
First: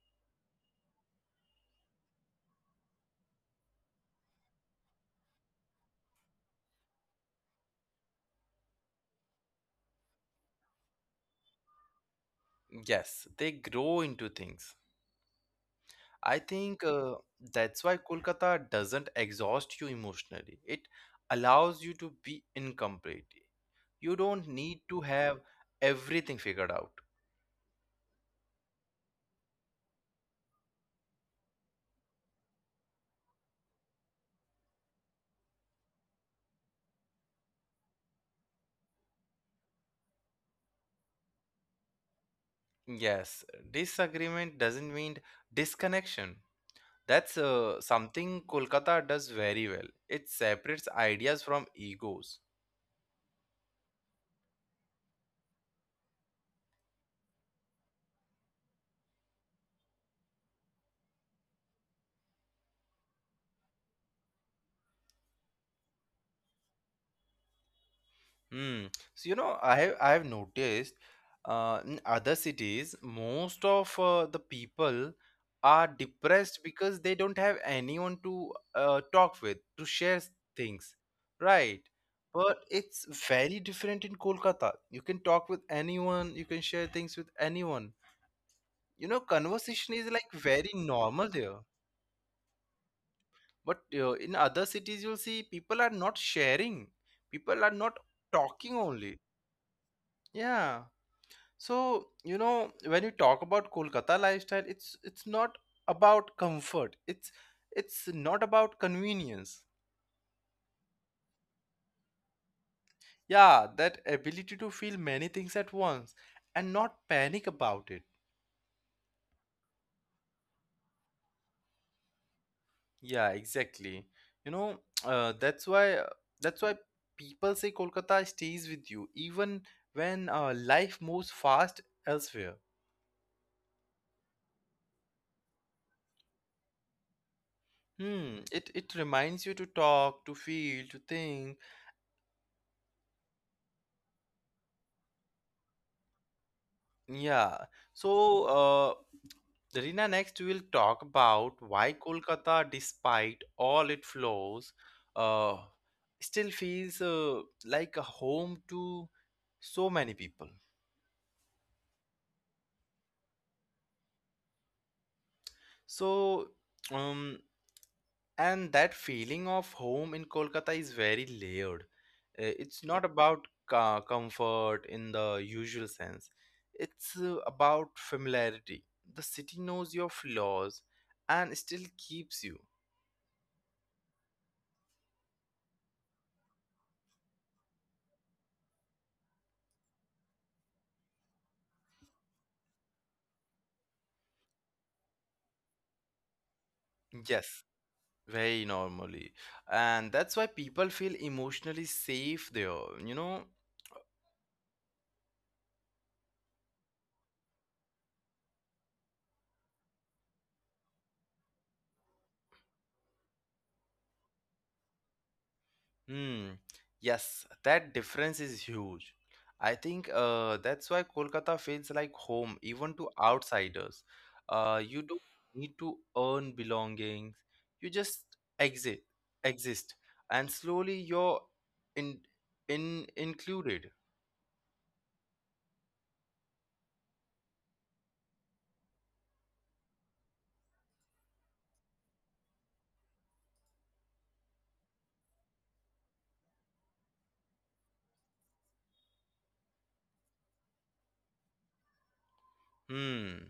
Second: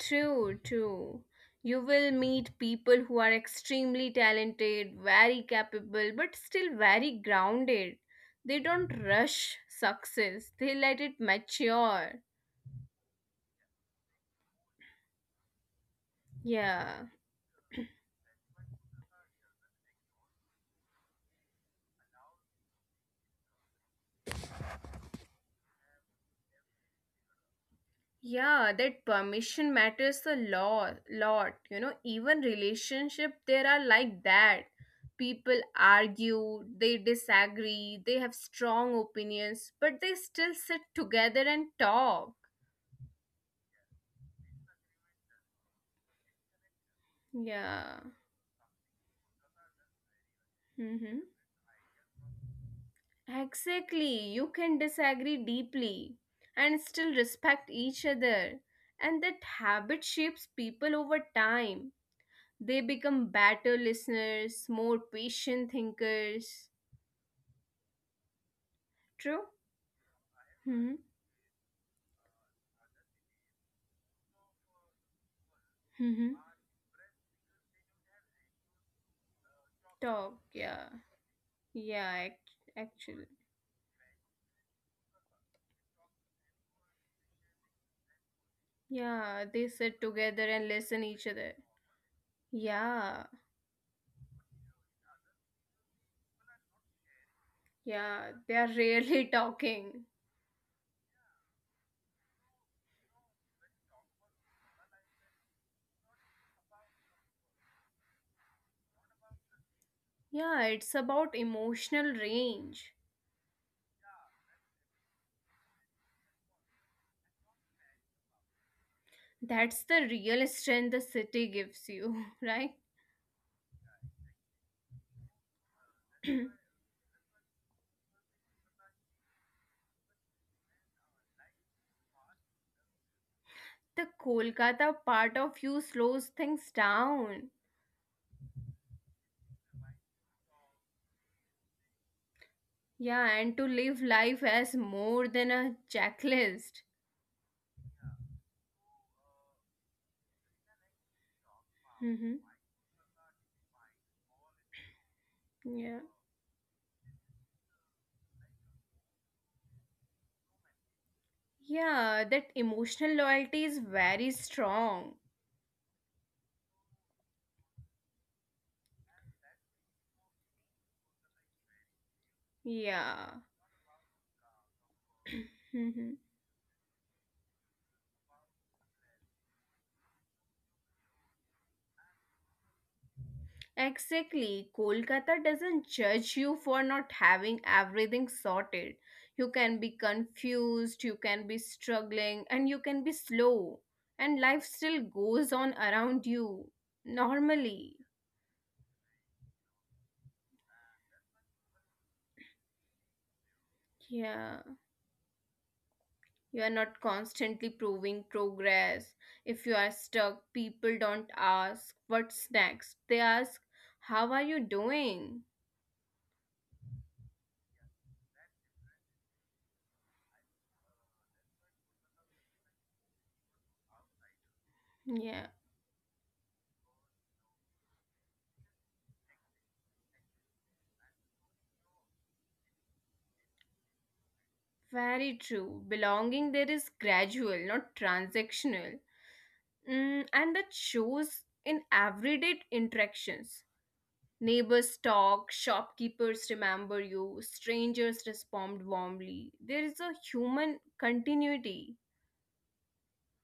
[SPEAKER 2] true, true. You will meet people who are extremely talented, very capable, but still very grounded. They don't rush success, they let it mature.
[SPEAKER 1] Yes, they grow into things. I think
[SPEAKER 2] Yeah.
[SPEAKER 1] that's why Kolkata doesn't exhaust you emotionally. It allows you to be incomplete. You don't need to have everything figured out.
[SPEAKER 2] Yeah, that permission matters a lot. You know, even relationship there are like that. People argue, they disagree, they have strong opinions, but they still sit together and talk.
[SPEAKER 1] Yes, disagreement doesn't mean disconnection. That's
[SPEAKER 2] Yeah.
[SPEAKER 1] something Kolkata does very well. It separates ideas
[SPEAKER 2] Mm-hmm.
[SPEAKER 1] from egos.
[SPEAKER 2] Exactly. You can disagree deeply and still respect each other. And that habit shapes people over time. They become better listeners, more patient thinkers.
[SPEAKER 1] Mm. So, you know,
[SPEAKER 2] True?
[SPEAKER 1] I have noticed
[SPEAKER 2] Hmm.
[SPEAKER 1] in other cities, most of the people are
[SPEAKER 2] Hmm.
[SPEAKER 1] depressed because they don't have anyone to talk with, to share
[SPEAKER 2] Talk.
[SPEAKER 1] things,
[SPEAKER 2] Yeah.
[SPEAKER 1] right?
[SPEAKER 2] Yeah.
[SPEAKER 1] But it's
[SPEAKER 2] Actually.
[SPEAKER 1] very different in Kolkata. You can talk with anyone, you can share things with anyone. You know,
[SPEAKER 2] Yeah. They
[SPEAKER 1] conversation is
[SPEAKER 2] sit
[SPEAKER 1] like
[SPEAKER 2] together
[SPEAKER 1] very
[SPEAKER 2] and listen
[SPEAKER 1] normal
[SPEAKER 2] each
[SPEAKER 1] there.
[SPEAKER 2] other. Yeah.
[SPEAKER 1] But in other cities, you'll see people are not sharing, people are not
[SPEAKER 2] Yeah. They are
[SPEAKER 1] talking only.
[SPEAKER 2] really [laughs] talking.
[SPEAKER 1] Yeah. So, you know, when you talk about Kolkata lifestyle, it's not about comfort. It's not about convenience.
[SPEAKER 2] Yeah. It's about emotional range.
[SPEAKER 1] Yeah, that ability to feel many things at once and not panic about it.
[SPEAKER 2] That's the real strength the city gives you, [laughs] right?
[SPEAKER 1] Yeah, exactly. You know, [tsk] uh, that's why uh, that's why people say Kolkata stays with you even when life moves fast elsewhere.
[SPEAKER 2] The Kolkata part of you slows things down.
[SPEAKER 1] Hmm, it reminds you to talk, to feel, to think.
[SPEAKER 2] Yeah, and to live life as more than a checklist.
[SPEAKER 1] Yeah. So, Rina, next we will talk about why
[SPEAKER 2] Mm-hmm.
[SPEAKER 1] Kolkata, despite all its flaws, uh,
[SPEAKER 2] Yeah.
[SPEAKER 1] still feels like a home to so many people.
[SPEAKER 2] Yeah, that emotional loyalty is very strong.
[SPEAKER 1] So, um, and that feeling of home in Kolkata is very layered. It's Yeah. not
[SPEAKER 2] Yeah.
[SPEAKER 1] about ca- comfort in the usual
[SPEAKER 2] Mhm.
[SPEAKER 1] sense. It's about familiarity. The city knows your flaws and still keeps you.
[SPEAKER 2] Exactly. Kolkata doesn't judge you for not having everything sorted. You can be confused, you can be struggling, and you can be slow. And life still goes on around you
[SPEAKER 1] Yes.
[SPEAKER 2] normally.
[SPEAKER 1] Very normally. And that's why people feel emotionally safe there, you know?
[SPEAKER 2] Yeah. You are not constantly proving progress. If you are stuck, people don't ask what's next. They ask, how are you doing?
[SPEAKER 1] Hmm. Yes, that difference is huge. I think that's why Kolkata feels like home, even to outsiders. You don't
[SPEAKER 2] Yeah,
[SPEAKER 1] need to earn belongings. You just exist, exist, and slowly you're in, in included.
[SPEAKER 2] very true. Belonging there is gradual, not transactional. Mm, and that shows in everyday interactions. Neighbors talk, shopkeepers remember you, strangers respond warmly. There is a human continuity,
[SPEAKER 1] Hmm.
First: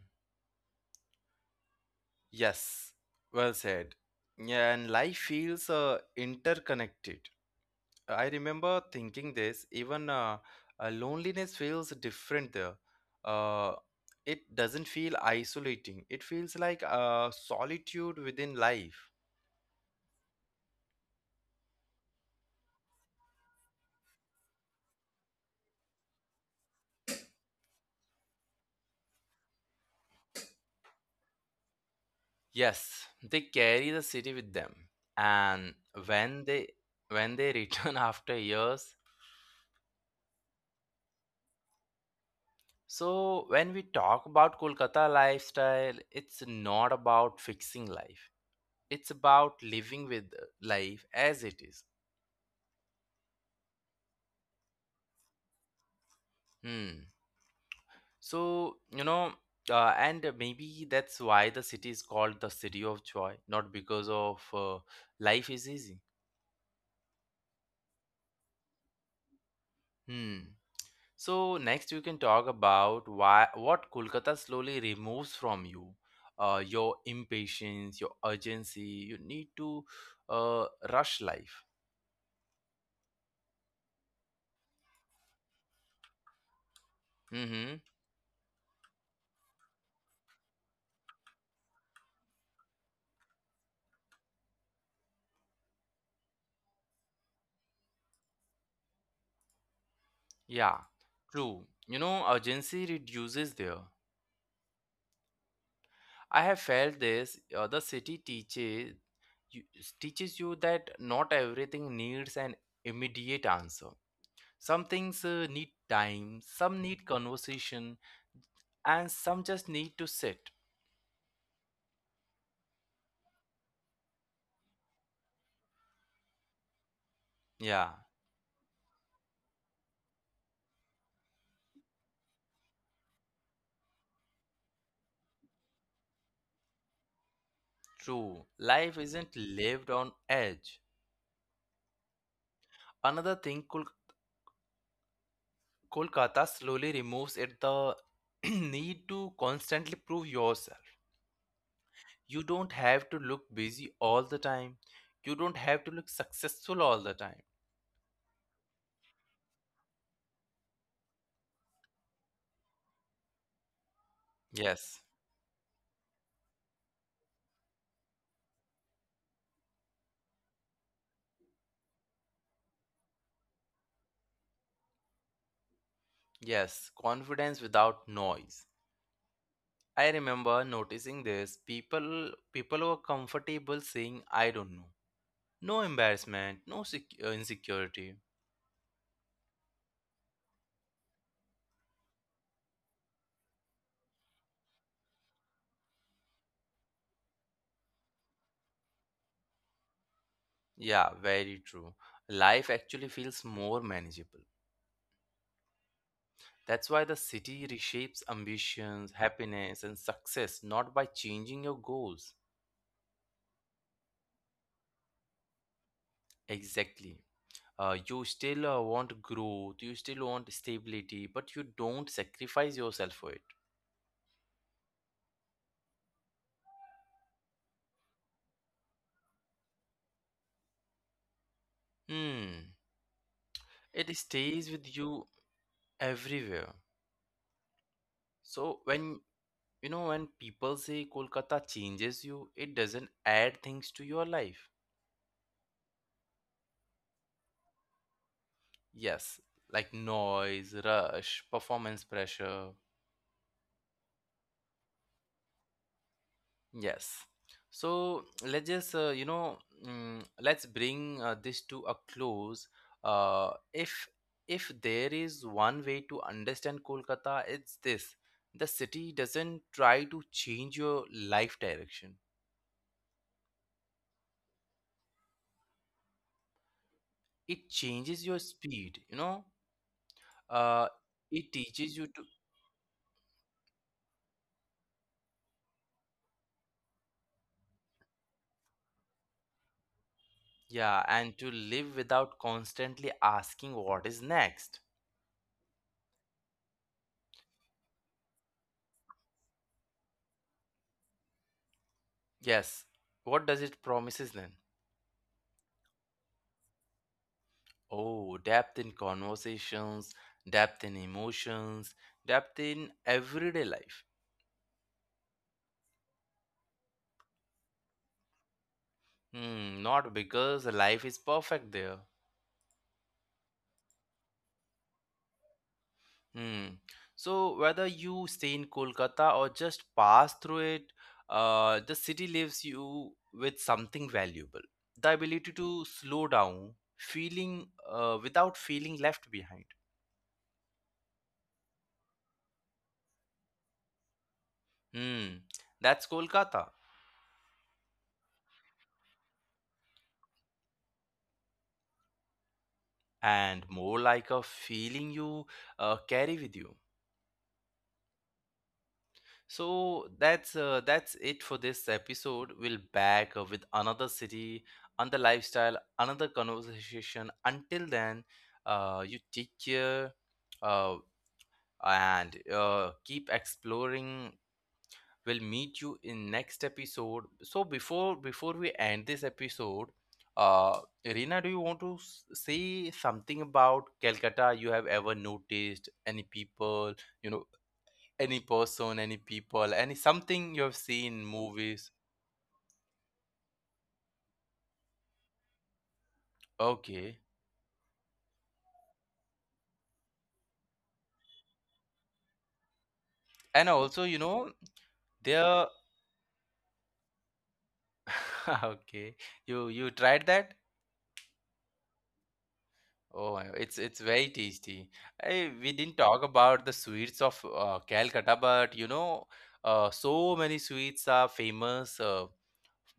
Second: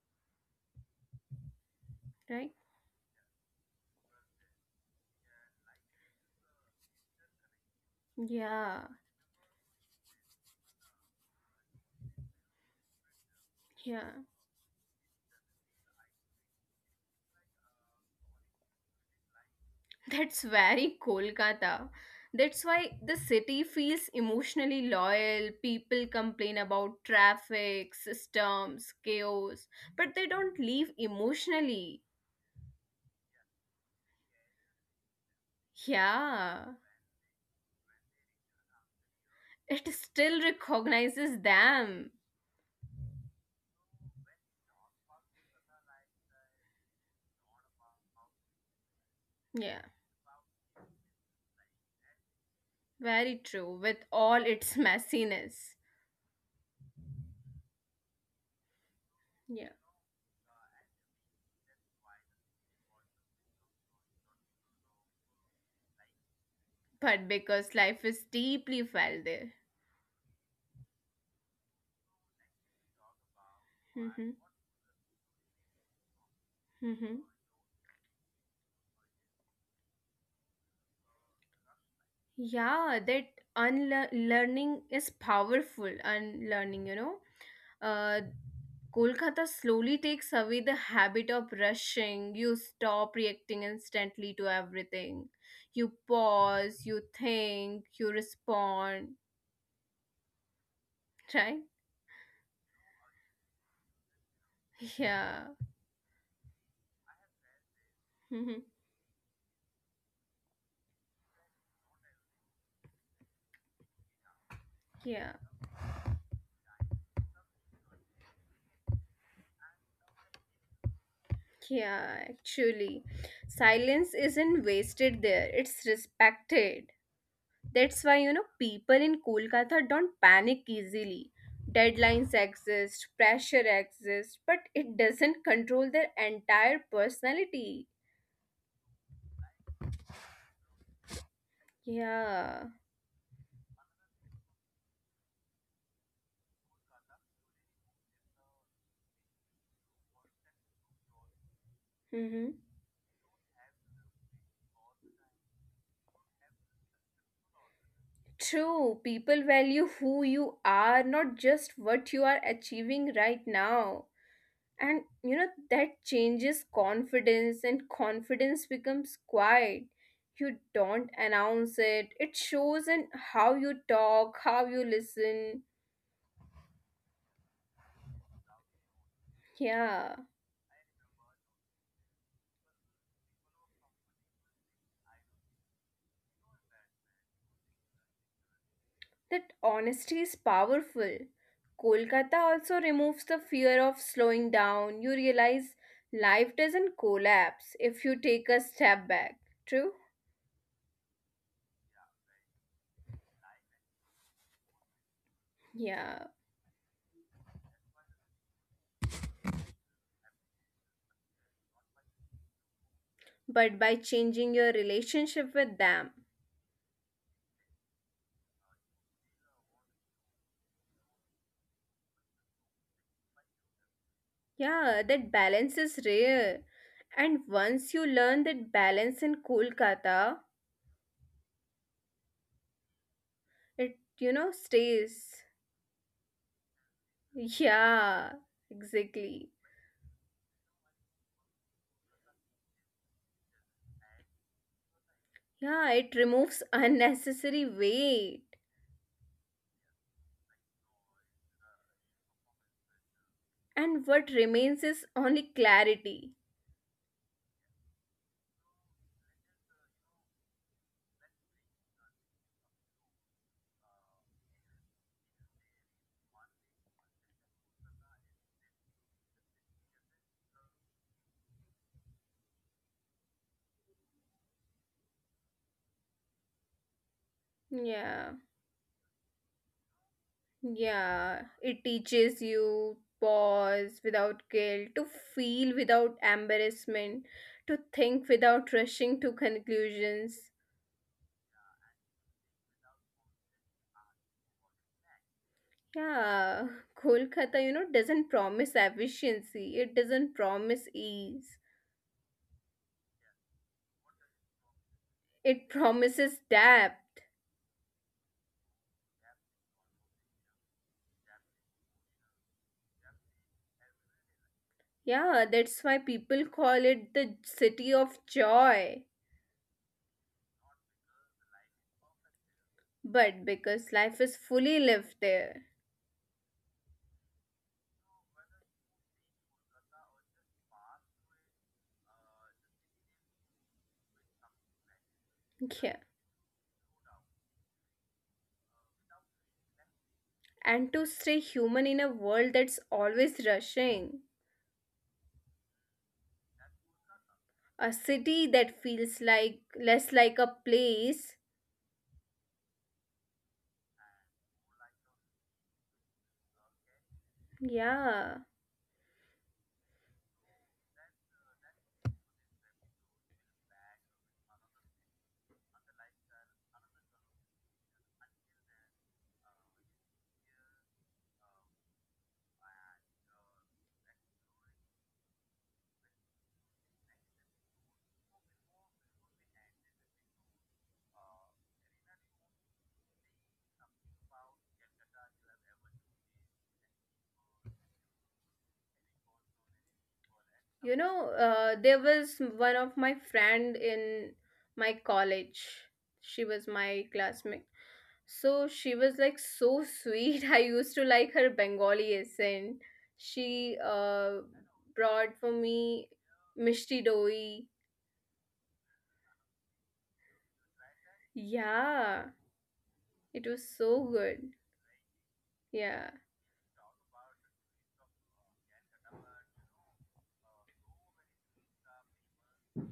[SPEAKER 2] right?
[SPEAKER 1] Yes. Well said. Yeah, and life feels interconnected. I
[SPEAKER 2] Yeah,
[SPEAKER 1] remember thinking this, even loneliness feels different there. Uh,
[SPEAKER 2] yeah.
[SPEAKER 1] it doesn't feel isolating, it feels like solitude within life.
[SPEAKER 2] That's very Kolkata. That's why the city feels emotionally loyal. People complain about traffic, systems, chaos, but they don't leave emotionally.
[SPEAKER 1] Yes, they carry the city with them. And when they
[SPEAKER 2] Yeah,
[SPEAKER 1] when they return [laughs] after years,
[SPEAKER 2] it still recognizes them.
[SPEAKER 1] so when we talk about Kolkata lifestyle, it's not about fixing life. It's about
[SPEAKER 2] Yeah,
[SPEAKER 1] living with life as it is.
[SPEAKER 2] very true, with all its messiness.
[SPEAKER 1] Hmm. So, you know,
[SPEAKER 2] Yeah,
[SPEAKER 1] and maybe that's why the city is called the city of joy, not because of life is easy.
[SPEAKER 2] but because life is deeply felt there.
[SPEAKER 1] Hmm. So next we can talk about why what
[SPEAKER 2] Hmm.
[SPEAKER 1] Kolkata slowly removes from you, your
[SPEAKER 2] Hmm.
[SPEAKER 1] impatience, your urgency. You need to uh, rush life.
[SPEAKER 2] Yeah, that unlearning is powerful. Unlearning.
[SPEAKER 1] Mm-hmm.
[SPEAKER 2] Uh, Kolkata slowly takes away the habit of rushing. You stop reacting instantly to everything. You pause, you think, you respond,
[SPEAKER 1] Yeah,
[SPEAKER 2] right?
[SPEAKER 1] true. You know, urgency reduces there.
[SPEAKER 2] Yeah.
[SPEAKER 1] I have felt this. The city
[SPEAKER 2] [laughs]
[SPEAKER 1] you, teaches you that not everything needs an immediate answer. Some things
[SPEAKER 2] Yeah.
[SPEAKER 1] need time, some need conversation, and some just need to sit.
[SPEAKER 2] Yeah, actually. Silence isn't wasted there, it's respected.
[SPEAKER 1] Yeah,
[SPEAKER 2] That's why people in Kolkata don't panic easily. Deadlines exist, pressure exists, but it doesn't control their entire personality.
[SPEAKER 1] true. Life isn't lived on edge.
[SPEAKER 2] Yeah.
[SPEAKER 1] Another thing, Kolkata slowly removes it the [clears throat] need to constantly prove yourself.
[SPEAKER 2] Mm-hmm.
[SPEAKER 1] You don't have to look busy all the time. You don't have to look successful all the time.
[SPEAKER 2] True, people value who you are, not just what you are achieving right now. And you
[SPEAKER 1] Yes,
[SPEAKER 2] know, that changes confidence, and confidence becomes quiet. You don't announce it, it shows in how you talk, how you listen.
[SPEAKER 1] yes, confidence without noise. I
[SPEAKER 2] Yeah,
[SPEAKER 1] remember noticing this. People were comfortable saying, "I don't know." No embarrassment, no sec- insecurity.
[SPEAKER 2] that honesty is powerful. Kolkata also removes the fear of slowing down. You realize life doesn't collapse if you take a step back. True?
[SPEAKER 1] Yeah, very true. Life actually feels more manageable.
[SPEAKER 2] Yeah.
[SPEAKER 1] That's why the city reshapes ambitions, happiness, and success not by changing your goals.
[SPEAKER 2] But by changing your relationship with them,
[SPEAKER 1] Exactly. You still want growth, you still want stability, but you don't sacrifice yourself for it.
[SPEAKER 2] yeah, that balance is rare. And once you learn that balance in Kolkata,
[SPEAKER 1] Hmm.
[SPEAKER 2] it,
[SPEAKER 1] It
[SPEAKER 2] you know,
[SPEAKER 1] stays with you
[SPEAKER 2] stays.
[SPEAKER 1] everywhere.
[SPEAKER 2] Yeah,
[SPEAKER 1] So when,
[SPEAKER 2] exactly.
[SPEAKER 1] you know, when people say Kolkata changes you, it doesn't add things to your life.
[SPEAKER 2] Yeah, it removes unnecessary weight.
[SPEAKER 1] Yes, like noise, rush, performance pressure.
[SPEAKER 2] And what remains is only clarity.
[SPEAKER 1] Yes. So let's just, you know, let's bring this to a close. uh, if if there is one way to understand Kolkata, it's this: the city doesn't try to change your life direction, it changes
[SPEAKER 2] Yeah.
[SPEAKER 1] your speed, you know. uh
[SPEAKER 2] Yeah,
[SPEAKER 1] it
[SPEAKER 2] it
[SPEAKER 1] teaches you to,
[SPEAKER 2] teaches you, pause without guilt, to feel without embarrassment, to think without rushing to conclusions.
[SPEAKER 1] yeah, and to live without constantly asking what is next.
[SPEAKER 2] Yeah. Kolkata doesn't promise efficiency, it doesn't promise ease,
[SPEAKER 1] Yes, what does it promises then?
[SPEAKER 2] it promises depth.
[SPEAKER 1] Oh, depth in conversations, depth in emotions, depth in everyday life.
[SPEAKER 2] Yeah, that's why people call it the city of joy,
[SPEAKER 1] Hmm, not because life is perfect there.
[SPEAKER 2] but because life is fully lived there.
[SPEAKER 1] Hmm. So whether you stay in Kolkata or just pass through it, the city leaves you with something valuable. The ability to
[SPEAKER 2] [laughs] Yeah,
[SPEAKER 1] slow down, feeling without feeling left behind.
[SPEAKER 2] and to stay human in a world that's always rushing.
[SPEAKER 1] Hmm. That's Kolkata,
[SPEAKER 2] A city that feels like less like a place.
[SPEAKER 1] and more like a feeling you carry with you.
[SPEAKER 2] Yeah.
[SPEAKER 1] So that's it for this episode. We'll back with another city, another lifestyle, another conversation. Until then, you take care uh, and keep exploring. We'll meet you in next episode. So before we end this episode, uh, Irina, do you want to say something about Calcutta? You have ever noticed any people? You know, any person, any people, any something you have seen movies.
[SPEAKER 2] There was one of my friend in my college. She was
[SPEAKER 1] Okay.
[SPEAKER 2] my classmate. So she was like so sweet. [laughs] I used to like her Bengali accent.
[SPEAKER 1] And
[SPEAKER 2] She
[SPEAKER 1] also, you know,
[SPEAKER 2] brought
[SPEAKER 1] there
[SPEAKER 2] for me mishti doi.
[SPEAKER 1] [laughs] okay. You tried that?
[SPEAKER 2] Yeah,
[SPEAKER 1] Oh,
[SPEAKER 2] it was
[SPEAKER 1] it's
[SPEAKER 2] so
[SPEAKER 1] very
[SPEAKER 2] good.
[SPEAKER 1] tasty. I, we didn't
[SPEAKER 2] Yeah.
[SPEAKER 1] talk about the sweets of Calcutta, but you know, so many sweets are famous.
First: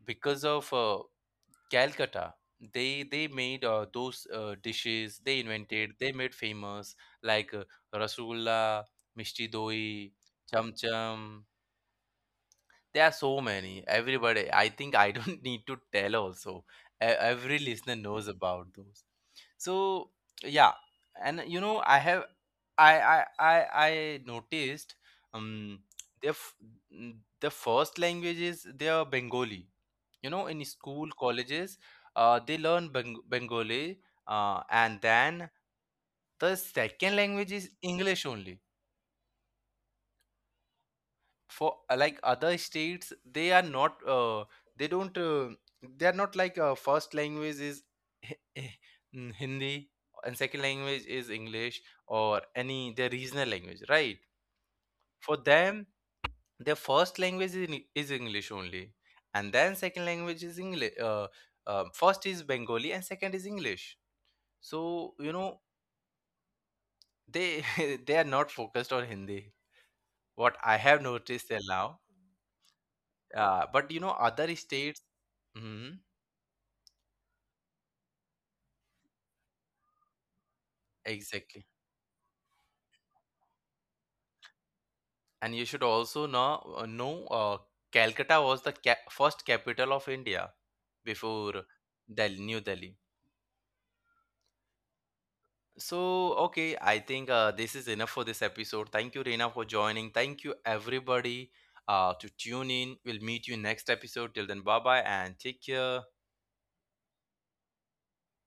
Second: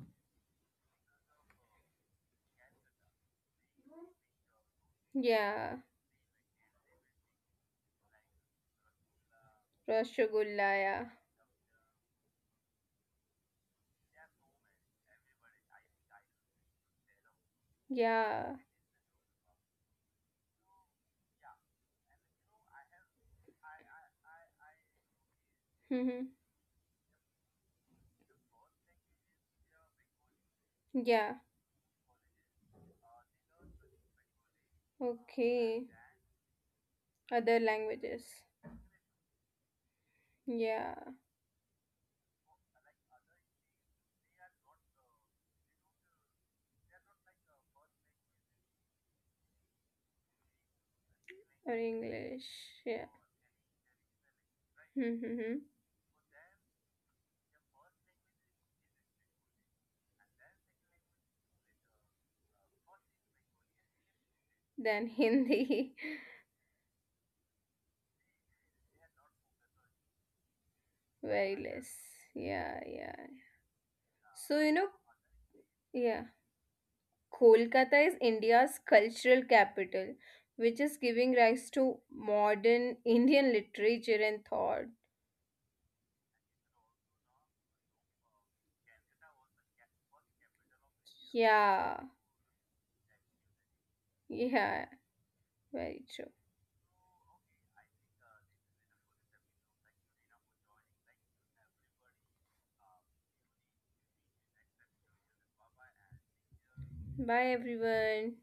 [SPEAKER 1] Because of Calcutta, they made those dishes they
[SPEAKER 2] Yeah,
[SPEAKER 1] invented, they made famous like Rasgulla, Mishti Doi,
[SPEAKER 2] Rasgulla,
[SPEAKER 1] Cham
[SPEAKER 2] yeah.
[SPEAKER 1] Cham. There are so many. Everybody, I think I don't [laughs] need to tell also. E- Every listener knows
[SPEAKER 2] Yeah.
[SPEAKER 1] about those. So yeah, and you know, I have, I noticed um the
[SPEAKER 2] Mhm.
[SPEAKER 1] f- the first language is their Bengali. You know, in school
[SPEAKER 2] Yeah.
[SPEAKER 1] colleges, they learn Bengali, and then
[SPEAKER 2] Okay.
[SPEAKER 1] the second language
[SPEAKER 2] Other
[SPEAKER 1] is English
[SPEAKER 2] languages.
[SPEAKER 1] only
[SPEAKER 2] Yeah.
[SPEAKER 1] for like other states. They are not they don't uh, they are not like first language is Hindi and second language is
[SPEAKER 2] Or
[SPEAKER 1] English
[SPEAKER 2] English.
[SPEAKER 1] or any
[SPEAKER 2] Yeah.
[SPEAKER 1] their regional language, right? For
[SPEAKER 2] Mm-hmm.
[SPEAKER 1] them, their first language is, English only, and then second language is english first is Bengali and second is English.
[SPEAKER 2] Then
[SPEAKER 1] So you know,
[SPEAKER 2] Hindi.
[SPEAKER 1] they [laughs] they are not focused on Hindi, what I have
[SPEAKER 2] [laughs] Very
[SPEAKER 1] noticed till
[SPEAKER 2] less.
[SPEAKER 1] now.
[SPEAKER 2] Yeah, yeah.
[SPEAKER 1] But you know
[SPEAKER 2] So,
[SPEAKER 1] other
[SPEAKER 2] you know,
[SPEAKER 1] states, mm-hmm.
[SPEAKER 2] yeah. Kolkata is India's cultural capital, which is giving
[SPEAKER 1] Exactly.
[SPEAKER 2] rise to modern Indian literature and thought.
[SPEAKER 1] And you should also know, Calcutta was the ca first capital of India before
[SPEAKER 2] Yeah,
[SPEAKER 1] Delhi, New Delhi.
[SPEAKER 2] yeah, very true.
[SPEAKER 1] So, okay, I think this is enough for this episode. Thank you, Reena, for joining. Thank you, everybody, to tune in. We'll meet you next episode. Till then, bye bye and take care.
[SPEAKER 2] Bye, everyone.